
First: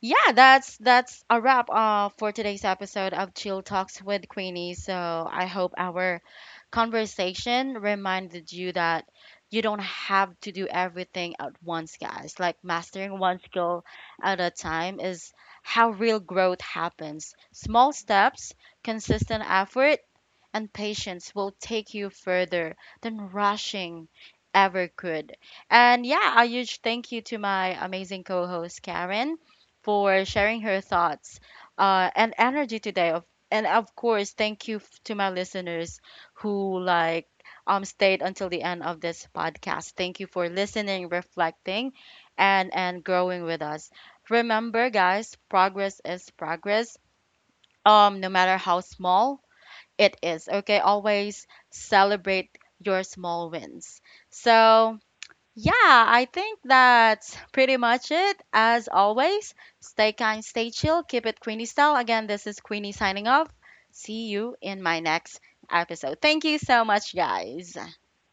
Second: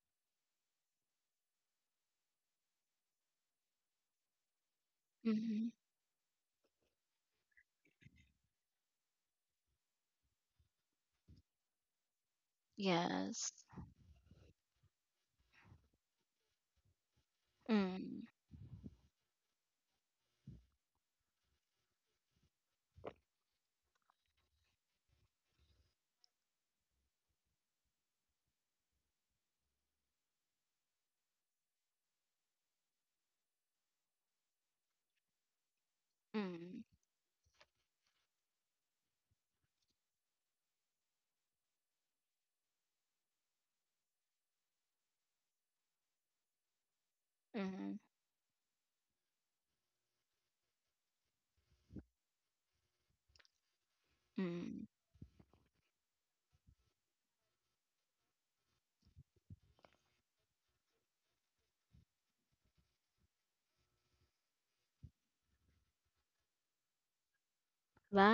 yeah, that's a wrap, for today's episode of Chill Talks with Queenie. So I Mm. hope our conversation reminded you that you don't have to do everything at once, guys. Like mastering one Yes. skill at a time is how real growth happens. Small Mm. steps, consistent effort, and patience will take you further than rushing ever could. And yeah, a huge thank you to my amazing co host, Karen, for sharing her thoughts and energy today. Of- And of course, thank you f- to my listeners who Mm. like, stayed until the end of this podcast. Thank you for listening, reflecting, and growing with us. Remember, guys, progress is progress. Mm. No matter how small, it is, okay? Always celebrate your small wins. Mm. So, yeah, I think that's pretty much it. As always, stay kind, stay chill, keep it Queenie style. Again, this is Queenie signing off. See you in my next episode. Thank you so much, guys. Bye.